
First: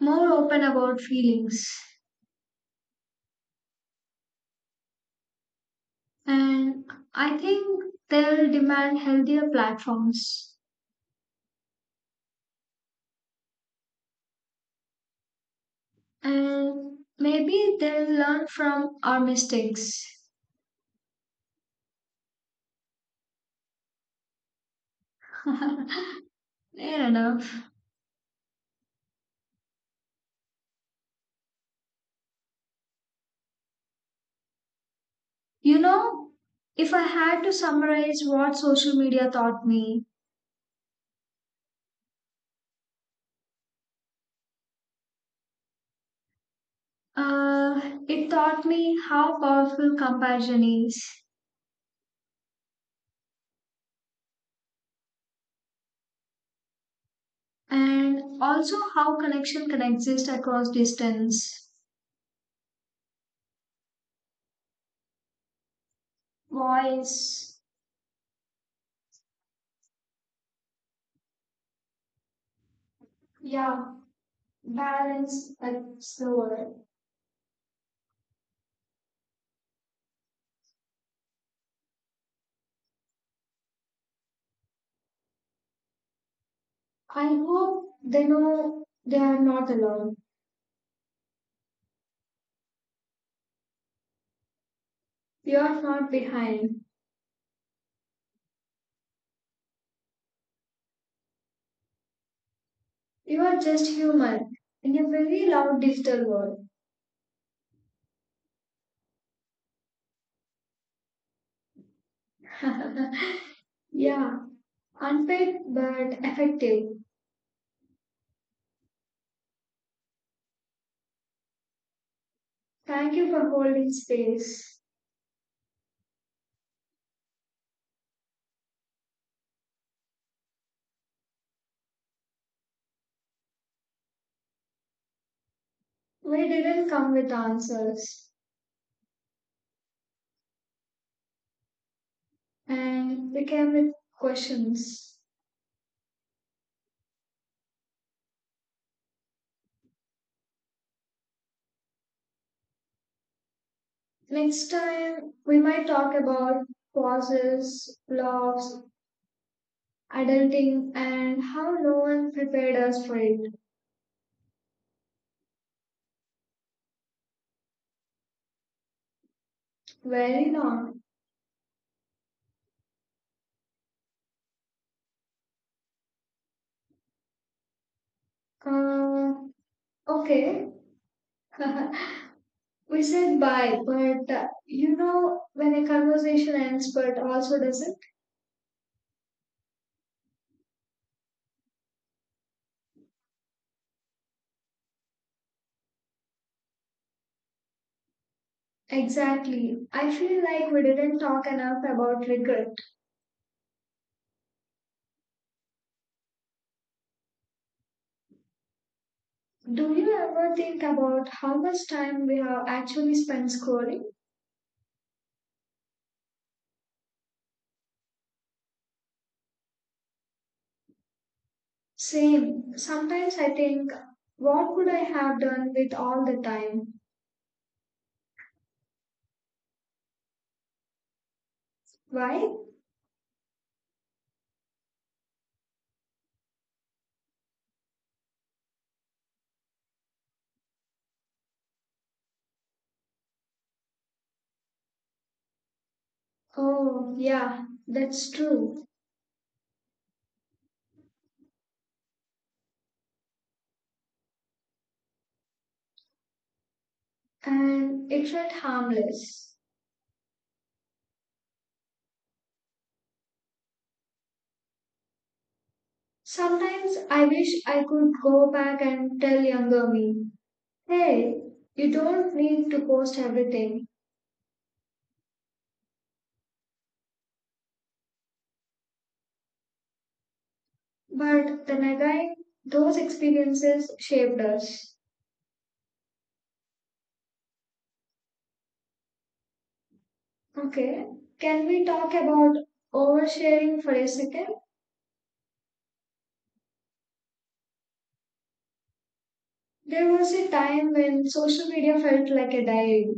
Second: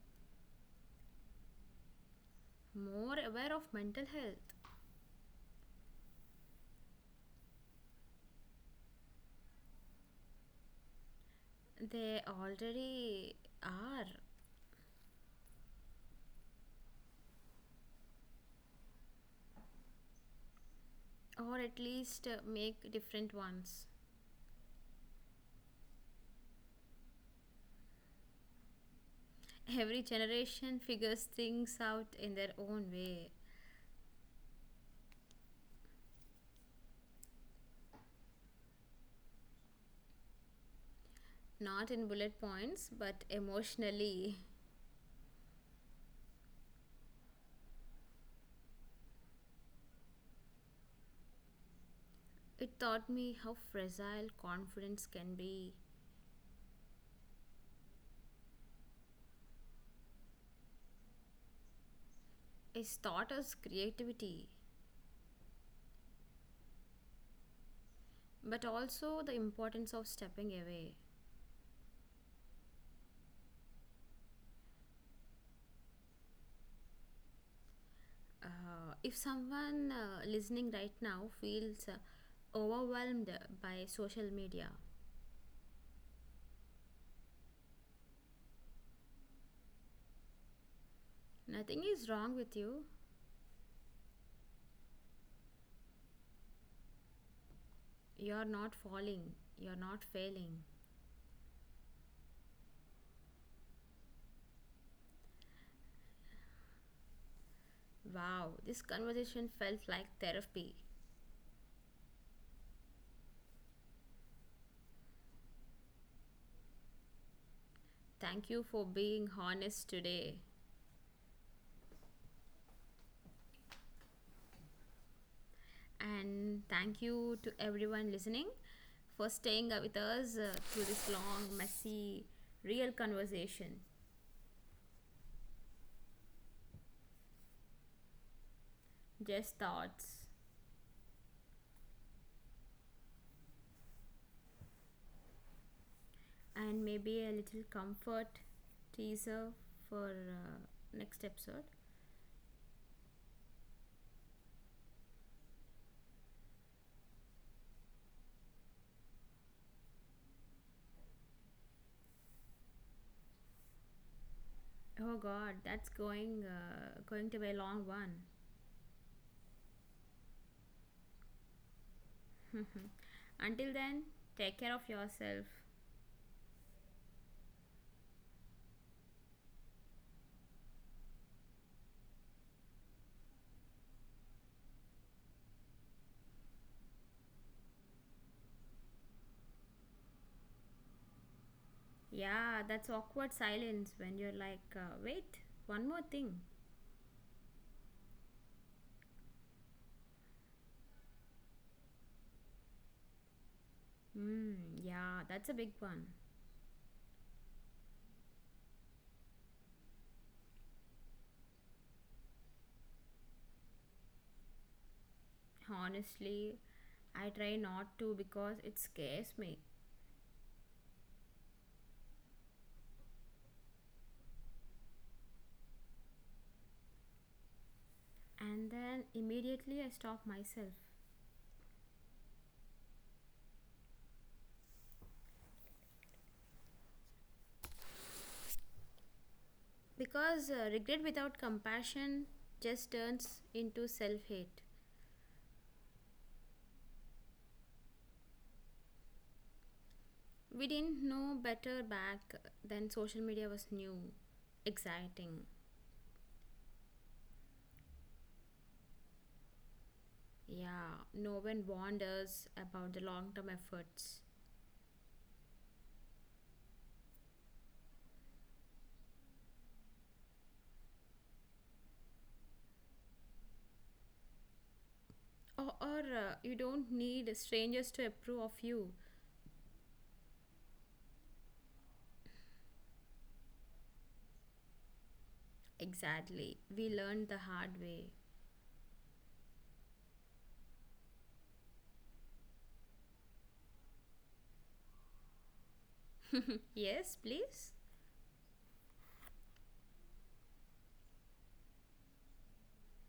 [SPEAKER 1] More open about feelings.
[SPEAKER 2] more aware of mental health.
[SPEAKER 1] And I think they'll demand healthier platforms.
[SPEAKER 2] They already are,
[SPEAKER 1] And maybe they'll learn from our mistakes.
[SPEAKER 2] or at least make different ones.
[SPEAKER 1] <laughs> Fair enough.
[SPEAKER 2] Every generation figures things out in their own way,
[SPEAKER 1] You know, if I had to summarize what social media taught me,
[SPEAKER 2] not in bullet points, but emotionally.
[SPEAKER 1] uh, it taught me how powerful comparison is
[SPEAKER 2] It taught me how fragile confidence can be.
[SPEAKER 1] and also how connection can exist across distance.
[SPEAKER 2] It taught us creativity,
[SPEAKER 1] Voice,
[SPEAKER 2] but also the importance of stepping away.
[SPEAKER 1] yeah, balance, that's the word.
[SPEAKER 2] If someone listening right now feels overwhelmed by social media,
[SPEAKER 1] I hope they know they are not alone.
[SPEAKER 2] nothing is wrong with you.
[SPEAKER 1] You are not behind.
[SPEAKER 2] You're not falling, you're not failing.
[SPEAKER 1] You are just human in a very loud digital
[SPEAKER 2] Wow, this conversation felt like therapy.
[SPEAKER 1] world. <laughs> yeah. Unpaid but effective.
[SPEAKER 2] Thank you for being honest today.
[SPEAKER 1] Thank you for holding space.
[SPEAKER 2] And thank you to everyone listening for staying up with us through this long, messy, real conversation.
[SPEAKER 1] We didn't come with answers,
[SPEAKER 2] Just thoughts
[SPEAKER 1] and we came with questions.
[SPEAKER 2] and maybe a little comfort teaser for next episode.
[SPEAKER 1] Next time, we might talk about pauses, loves, adulting, and how no one prepared us for it.
[SPEAKER 2] Oh God, that's going to be a long one.
[SPEAKER 1] Very not.
[SPEAKER 2] <laughs> Until then, take care of yourself.
[SPEAKER 1] Uh, okay. <laughs> We said bye, but you know when a conversation ends but also doesn't?
[SPEAKER 2] Yeah, that's awkward silence when you're like, wait, one more thing.
[SPEAKER 1] Exactly. I feel like we didn't talk enough about regret.
[SPEAKER 2] Mm, yeah, that's a big one.
[SPEAKER 1] Do you ever think about how much time we have actually spent scrolling?
[SPEAKER 2] Honestly, I try not to because it scares me.
[SPEAKER 1] Same. Sometimes I think, what would I have done with all the time?
[SPEAKER 2] And then immediately I stop myself.
[SPEAKER 1] Why?
[SPEAKER 2] Because regret without compassion just turns into self hate.
[SPEAKER 1] Oh, yeah, that's true.
[SPEAKER 2] We didn't know better back then, social media was new, exciting.
[SPEAKER 1] And it felt harmless.
[SPEAKER 2] Yeah, no one warned us about the long term efforts.
[SPEAKER 1] Sometimes I wish I could go back and tell younger me, hey, you don't need to post everything.
[SPEAKER 2] Or you don't need strangers to approve of you.
[SPEAKER 1] But the Nagai, those experiences shaped us.
[SPEAKER 2] Exactly. We learned the hard way.
[SPEAKER 1] Okay, can we talk about oversharing for a second?
[SPEAKER 2] <laughs> Yes, please.
[SPEAKER 1] There was a time when social media felt like a diary.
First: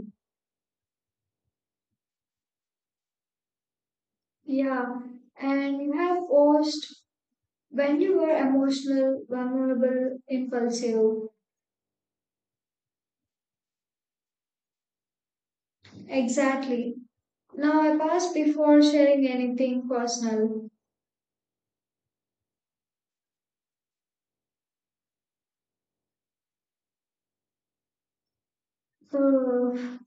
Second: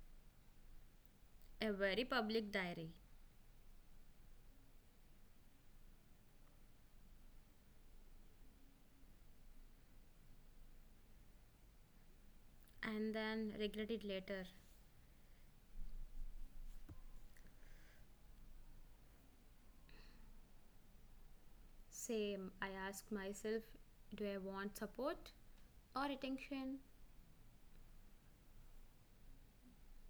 [SPEAKER 2] A very public diary
[SPEAKER 1] Yeah, and you have posted when you were emotional, vulnerable, impulsive.
[SPEAKER 2] and then regret it later.
[SPEAKER 1] Exactly. Now I pause before sharing anything personal.
[SPEAKER 2] Same, I ask myself do I want support or attention?
[SPEAKER 1] Ugh,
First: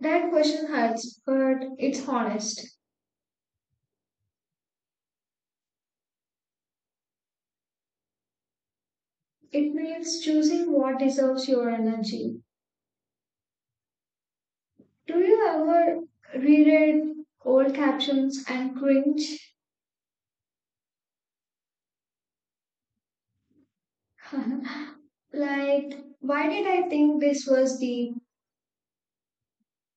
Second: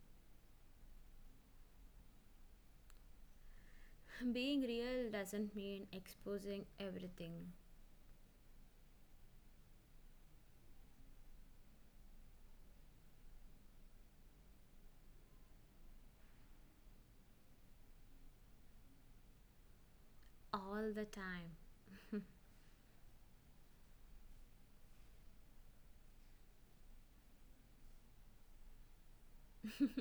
[SPEAKER 1] that question hurts, but it's honest.
[SPEAKER 2] <laughs> Being real doesn't mean exposing everything
[SPEAKER 1] It means choosing what deserves your energy. Do you ever reread old captions and cringe?
[SPEAKER 2] all the time.
[SPEAKER 1] <laughs> Like, why did I think this was deep?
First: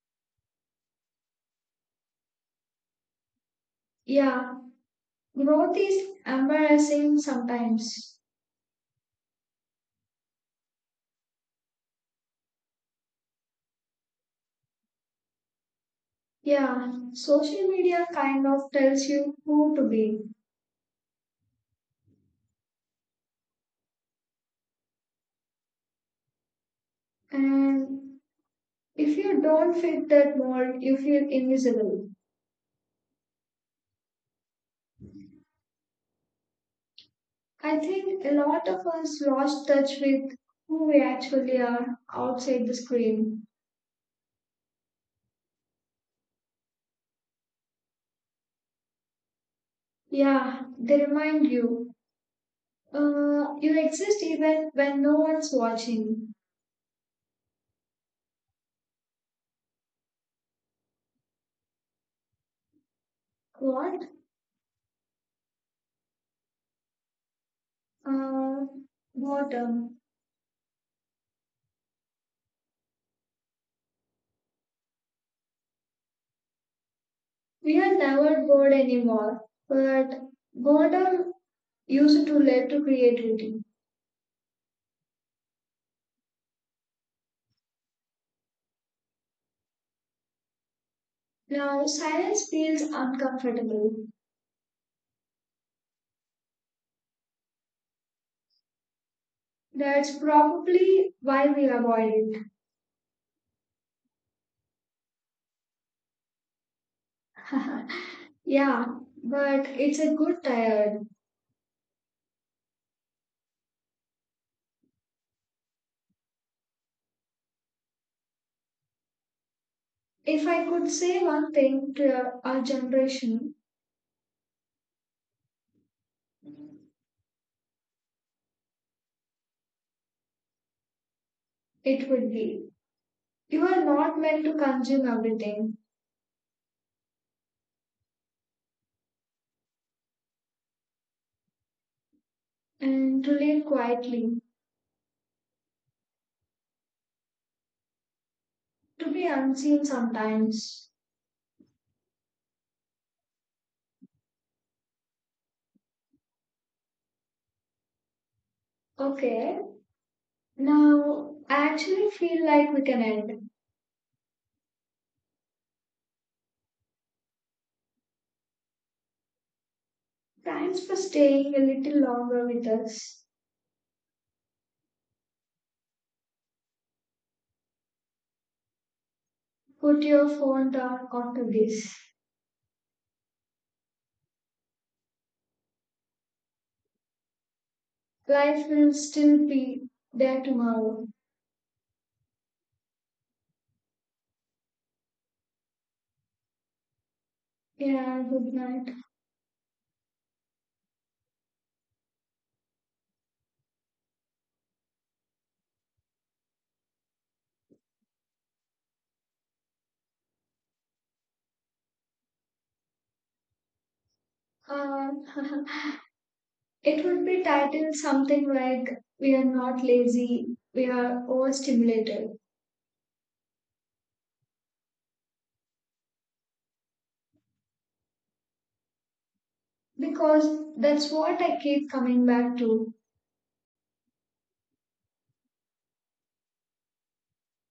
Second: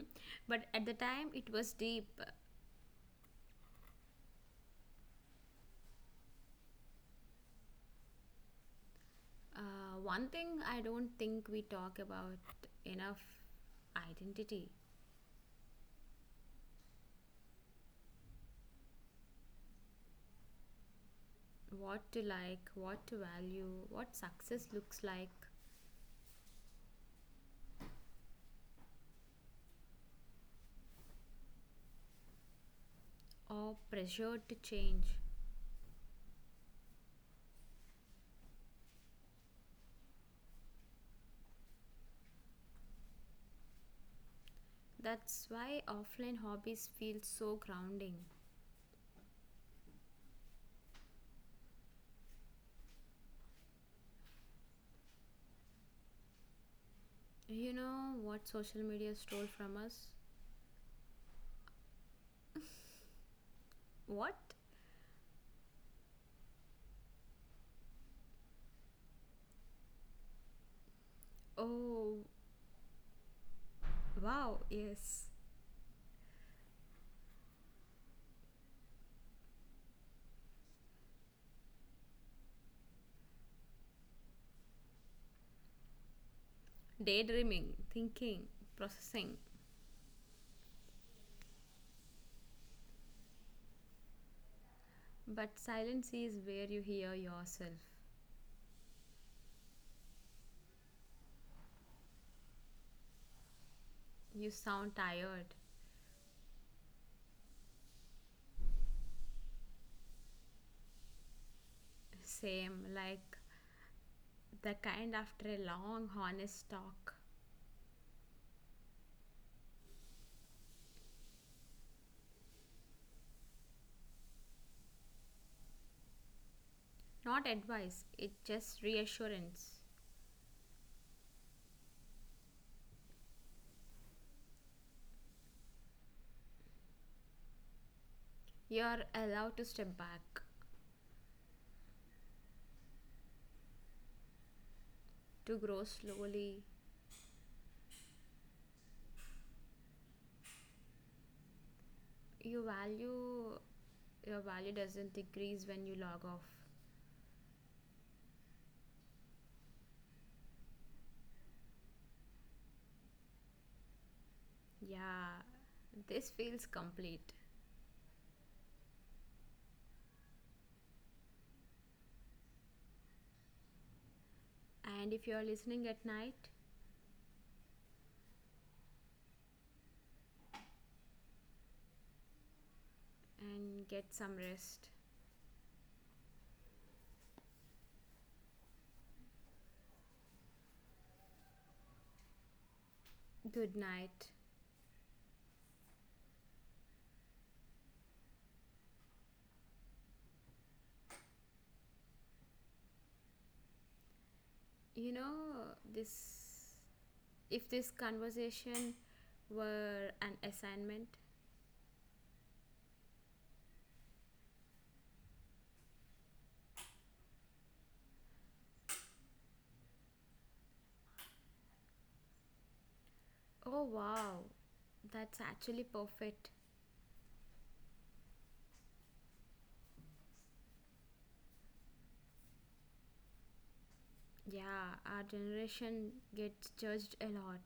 [SPEAKER 2] <laughs> But at the time, it was deep.
[SPEAKER 1] Yeah, growth is embarrassing sometimes.
[SPEAKER 2] One thing I don't think we talk about enough identity,
[SPEAKER 1] Yeah, social media kind of tells you who to be.
[SPEAKER 2] what to like, what to value, what success looks like,
[SPEAKER 1] And if you don't fit that mold, you feel invisible.
[SPEAKER 2] or pressure to change.
[SPEAKER 1] I think a lot of us lost touch with who we actually are outside the screen.
[SPEAKER 2] That's why offline hobbies feel so grounding.
[SPEAKER 1] Yeah, they remind you. You exist even when no one's watching.
[SPEAKER 2] You know what social media stole from us?
[SPEAKER 1] What?
[SPEAKER 2] What?
[SPEAKER 1] Uh, Boredom.
[SPEAKER 2] Oh, wow, yes.
[SPEAKER 1] We are never bored anymore, but boredom used to lead to creativity.
[SPEAKER 2] Daydreaming, thinking, processing.
[SPEAKER 1] Now, silence feels uncomfortable.
[SPEAKER 2] But silence is where you hear yourself.
[SPEAKER 1] That's probably why we avoid
[SPEAKER 2] You sound tired.
[SPEAKER 1] it. <laughs> Yeah, but it's a good tired.
[SPEAKER 2] Same, like the kind after a long, honest talk.
[SPEAKER 1] If I could say one thing to our generation,
[SPEAKER 2] Not advice, it's just reassurance.
[SPEAKER 1] it would be you are not meant to consume everything
[SPEAKER 2] You're allowed to step back,
[SPEAKER 1] and to live quietly,
[SPEAKER 2] to grow slowly.
[SPEAKER 1] to be unseen sometimes.
[SPEAKER 2] Your value your value doesn't decrease when you log off.
[SPEAKER 1] Okay, now I actually feel like we can end.
[SPEAKER 2] Yeah, this feels complete.
[SPEAKER 1] Thanks for staying a little longer with us.
[SPEAKER 2] And if you're listening at night
[SPEAKER 1] Put your phone down after this.
[SPEAKER 2] and get some rest,
[SPEAKER 1] Life will still be there tomorrow.
[SPEAKER 2] good night.
[SPEAKER 1] Yeah, good night.
[SPEAKER 2] You know, this if this conversation were an assignment,
[SPEAKER 1] Uh, <laughs> It would be titled something like We Are Not Lazy, We Are Overstimulated,
[SPEAKER 2] oh wow, that's actually perfect.
[SPEAKER 1] because that's what I keep coming back to
[SPEAKER 2] Yeah, our generation gets judged a lot,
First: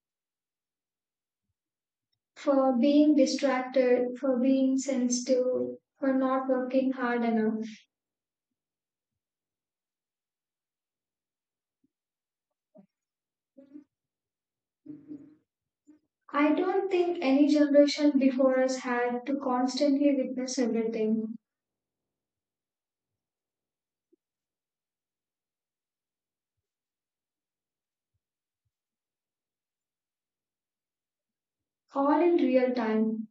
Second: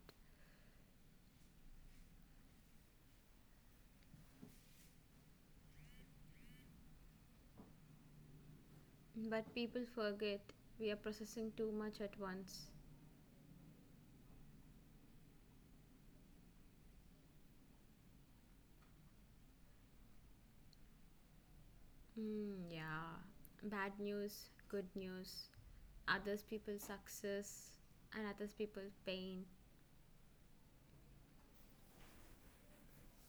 [SPEAKER 1] for being distracted, for being sensitive, for not working hard enough.
[SPEAKER 2] but people forget we are processing too much at once.
[SPEAKER 1] I don't think any generation before us had to constantly witness everything,
[SPEAKER 2] Mm, yeah. Bad news, good news, others people's success, and others people's pain.
[SPEAKER 1] all in real time.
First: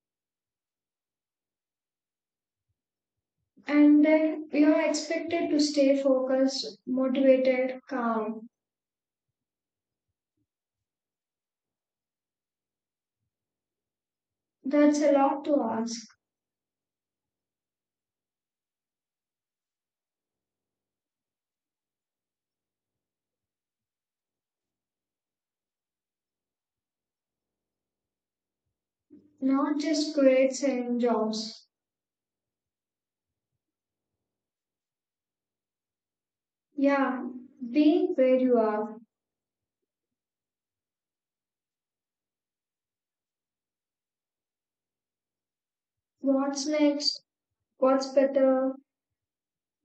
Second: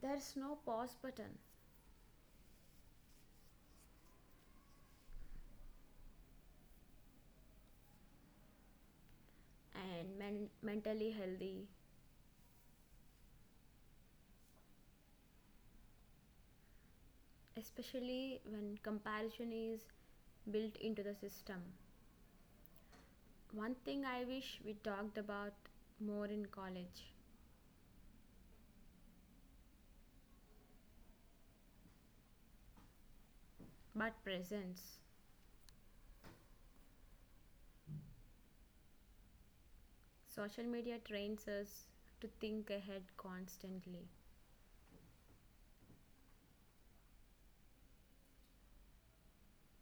[SPEAKER 2] There's no pause button.
[SPEAKER 1] And then we are expected to stay focused, motivated, calm.
[SPEAKER 2] And mentally healthy,
[SPEAKER 1] That's a lot to ask.
[SPEAKER 2] especially when comparison is built into the system. One thing I wish we talked about more in college,
[SPEAKER 1] Not just grades and jobs.
[SPEAKER 2] but presence.
[SPEAKER 1] Yeah, being where you are.
[SPEAKER 2] Social media trains us to think ahead constantly
[SPEAKER 1] What's next? What's better?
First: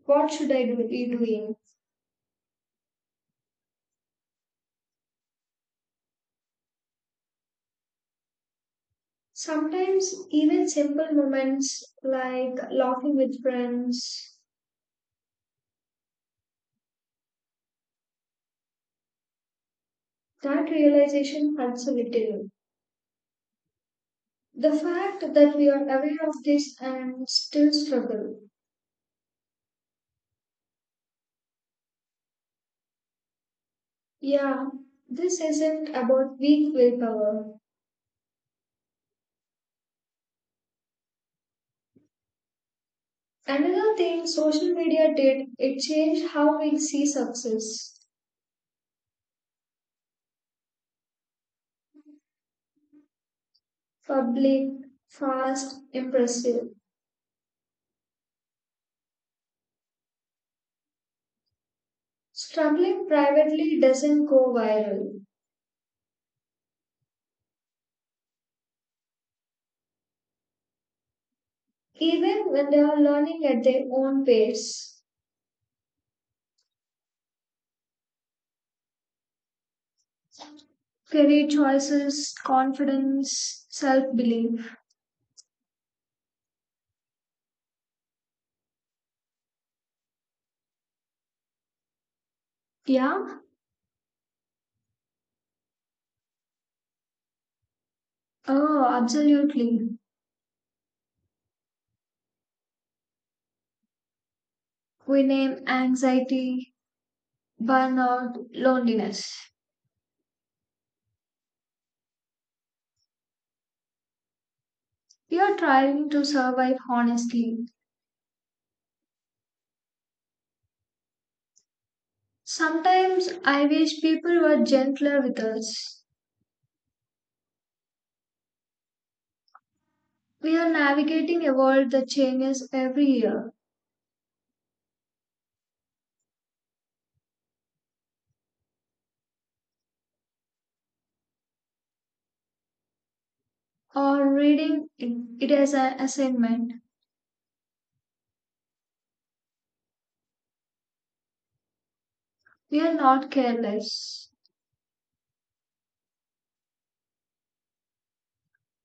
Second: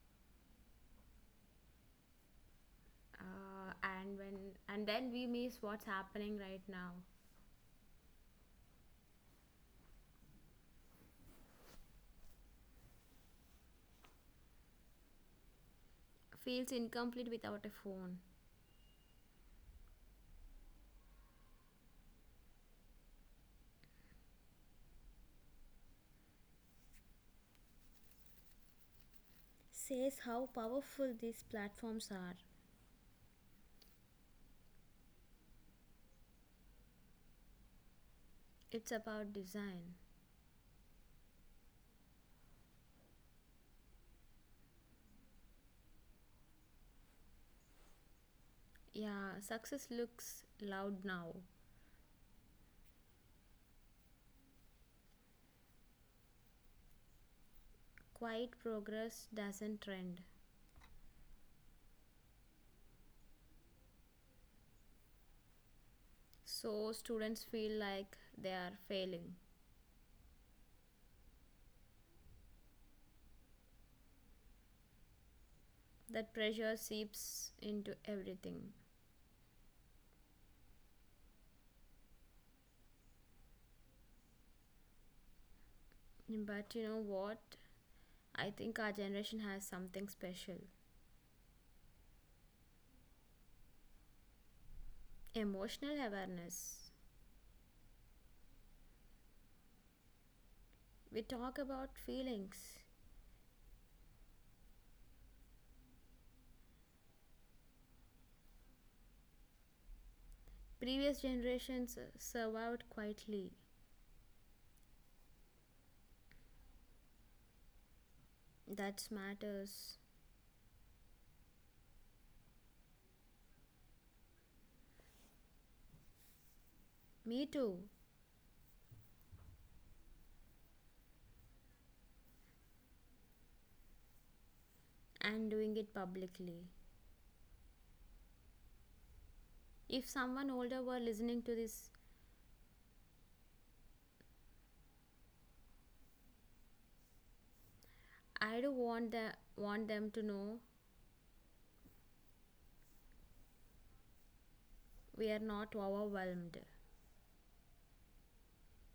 [SPEAKER 1] What should I do, be doing?
[SPEAKER 2] uh, and when and then we miss what's happening right now,
[SPEAKER 1] Sometimes even simple moments like laughing with friends,
[SPEAKER 2] feels incomplete without a phone.
[SPEAKER 1] that realization hurts a little. The fact that we are aware of this and still struggle.
[SPEAKER 2] Says how powerful these platforms are.
[SPEAKER 1] Yeah, this isn't about weak willpower.
[SPEAKER 2] It's about design.
[SPEAKER 1] Another thing social media did, it changed how we see success.
[SPEAKER 2] Yeah, success looks loud now.
[SPEAKER 1] Public, fast, impressive.
[SPEAKER 2] Quiet progress doesn't trend.
[SPEAKER 1] Struggling privately doesn't go viral,
[SPEAKER 2] So students feel like they are failing.
[SPEAKER 1] even when they are learning at their own pace.
[SPEAKER 2] That pressure seeps into everything.
[SPEAKER 1] Career choices, confidence, self belief.
[SPEAKER 2] But you know what? I think our generation has something special,
[SPEAKER 1] Yeah?
[SPEAKER 2] emotional awareness.
[SPEAKER 1] Oh, absolutely.
[SPEAKER 2] We talk about feelings.
[SPEAKER 1] We name anxiety, burnout, loneliness.
[SPEAKER 2] Previous generations survived quietly.
[SPEAKER 1] We are trying to survive honestly.
[SPEAKER 2] That matters.
[SPEAKER 1] Sometimes I wish people were gentler with us.
[SPEAKER 2] Me too.
[SPEAKER 1] We are navigating a world that changes every year.
[SPEAKER 2] And doing it publicly. If someone older were listening to this,
[SPEAKER 1] Or reading it as an assignment.
[SPEAKER 2] I do want want them to know
[SPEAKER 1] We are not careless.
[SPEAKER 2] we are not overwhelmed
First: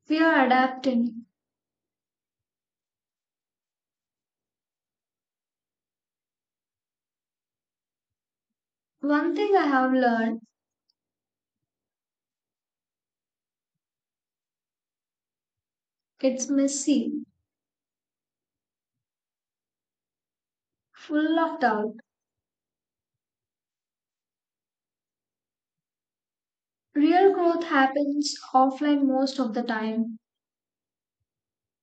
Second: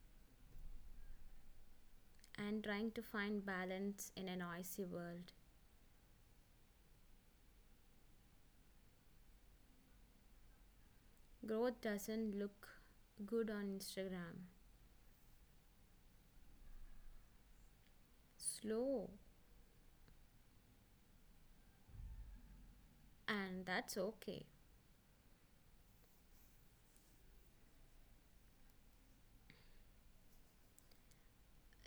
[SPEAKER 1] We are adapting.
[SPEAKER 2] and trying to find balance in a noisy world.
[SPEAKER 1] One thing I have learned,
[SPEAKER 2] Growth doesn't look good on Instagram.
[SPEAKER 1] it's messy,
[SPEAKER 2] Slow.
[SPEAKER 1] full of doubt.
[SPEAKER 2] And that's okay.
[SPEAKER 1] Real growth happens offline most of the time,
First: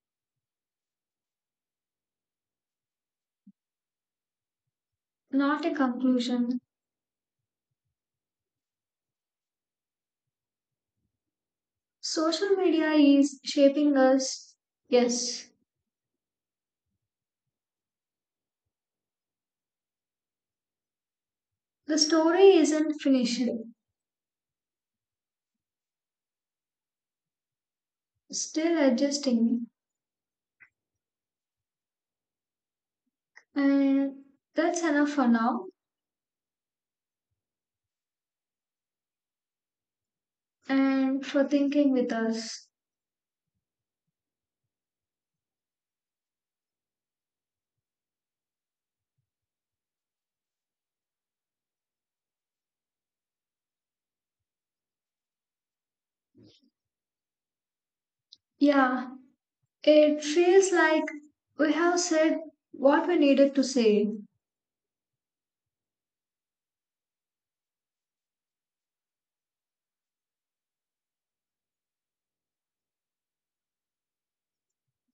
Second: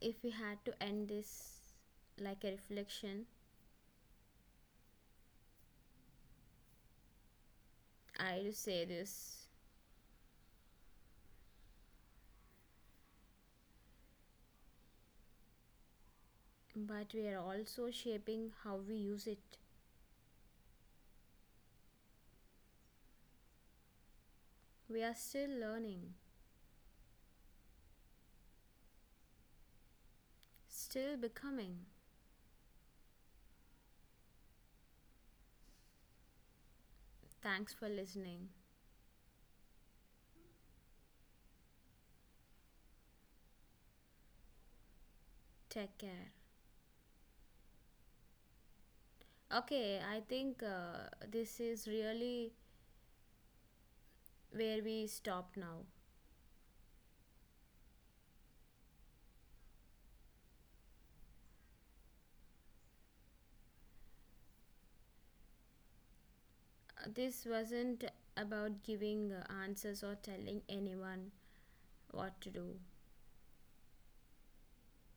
[SPEAKER 2] If we had to end this like a reflection,
[SPEAKER 1] not a conclusion.
[SPEAKER 2] I do say this.
[SPEAKER 1] Social media is shaping us. Yes,
[SPEAKER 2] But we are also shaping how we use it.
[SPEAKER 1] the story isn't finished,
[SPEAKER 2] We are still learning,
[SPEAKER 1] still adjusting.
[SPEAKER 2] still becoming.
[SPEAKER 1] And that's enough for now
[SPEAKER 2] Thanks for listening.
[SPEAKER 1] and for thinking with us.
[SPEAKER 2] Take care. Okay, I think this is really where we stop now.
[SPEAKER 1] Yeah, it feels like we have said what we needed to say.
[SPEAKER 2] This wasn't about giving answers or telling anyone what to do.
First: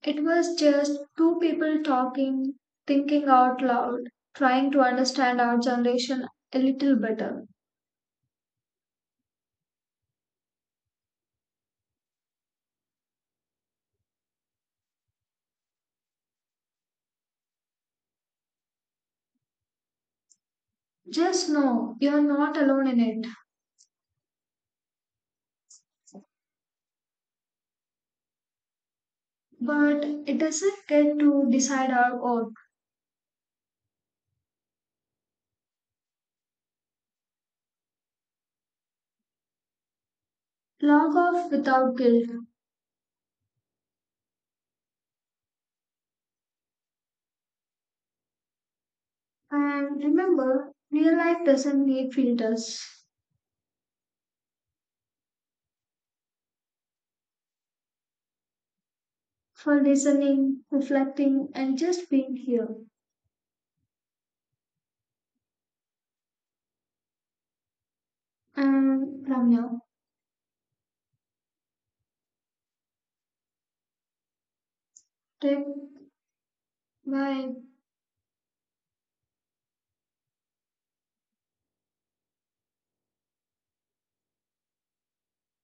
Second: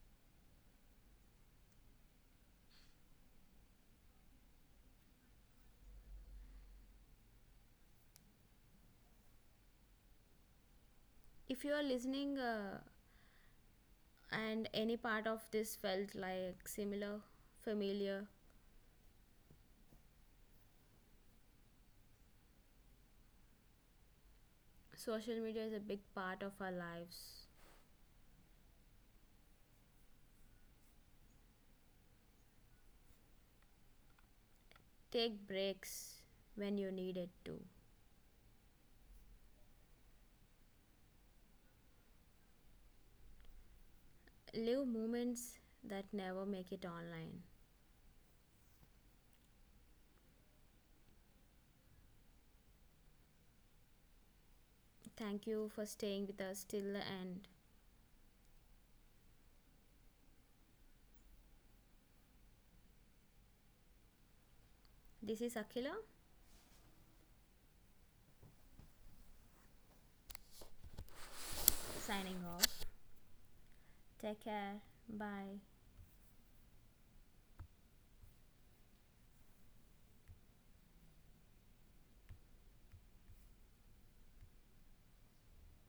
[SPEAKER 1] It was just two people talking, thinking out loud, trying to understand our generation a little better.
[SPEAKER 2] If you are listening and any part of this felt like similar, familiar,
[SPEAKER 1] Just know you're not alone in it,
[SPEAKER 2] social media is a big part of our lives.
[SPEAKER 1] but it doesn't get to decide our own.
[SPEAKER 2] Take breaks when you need it too.
[SPEAKER 1] Log off without guilt.
[SPEAKER 2] Live moments that never make it online.
[SPEAKER 1] And remember, real life doesn't need filters
[SPEAKER 2] Thank you for staying with us till the end.
[SPEAKER 1] for listening, reflecting, and just being here.
[SPEAKER 2] This is Akhila
[SPEAKER 1] And Ramya,
[SPEAKER 2] signing off. Take care.
[SPEAKER 1] take
[SPEAKER 2] Bye.
[SPEAKER 1] bye.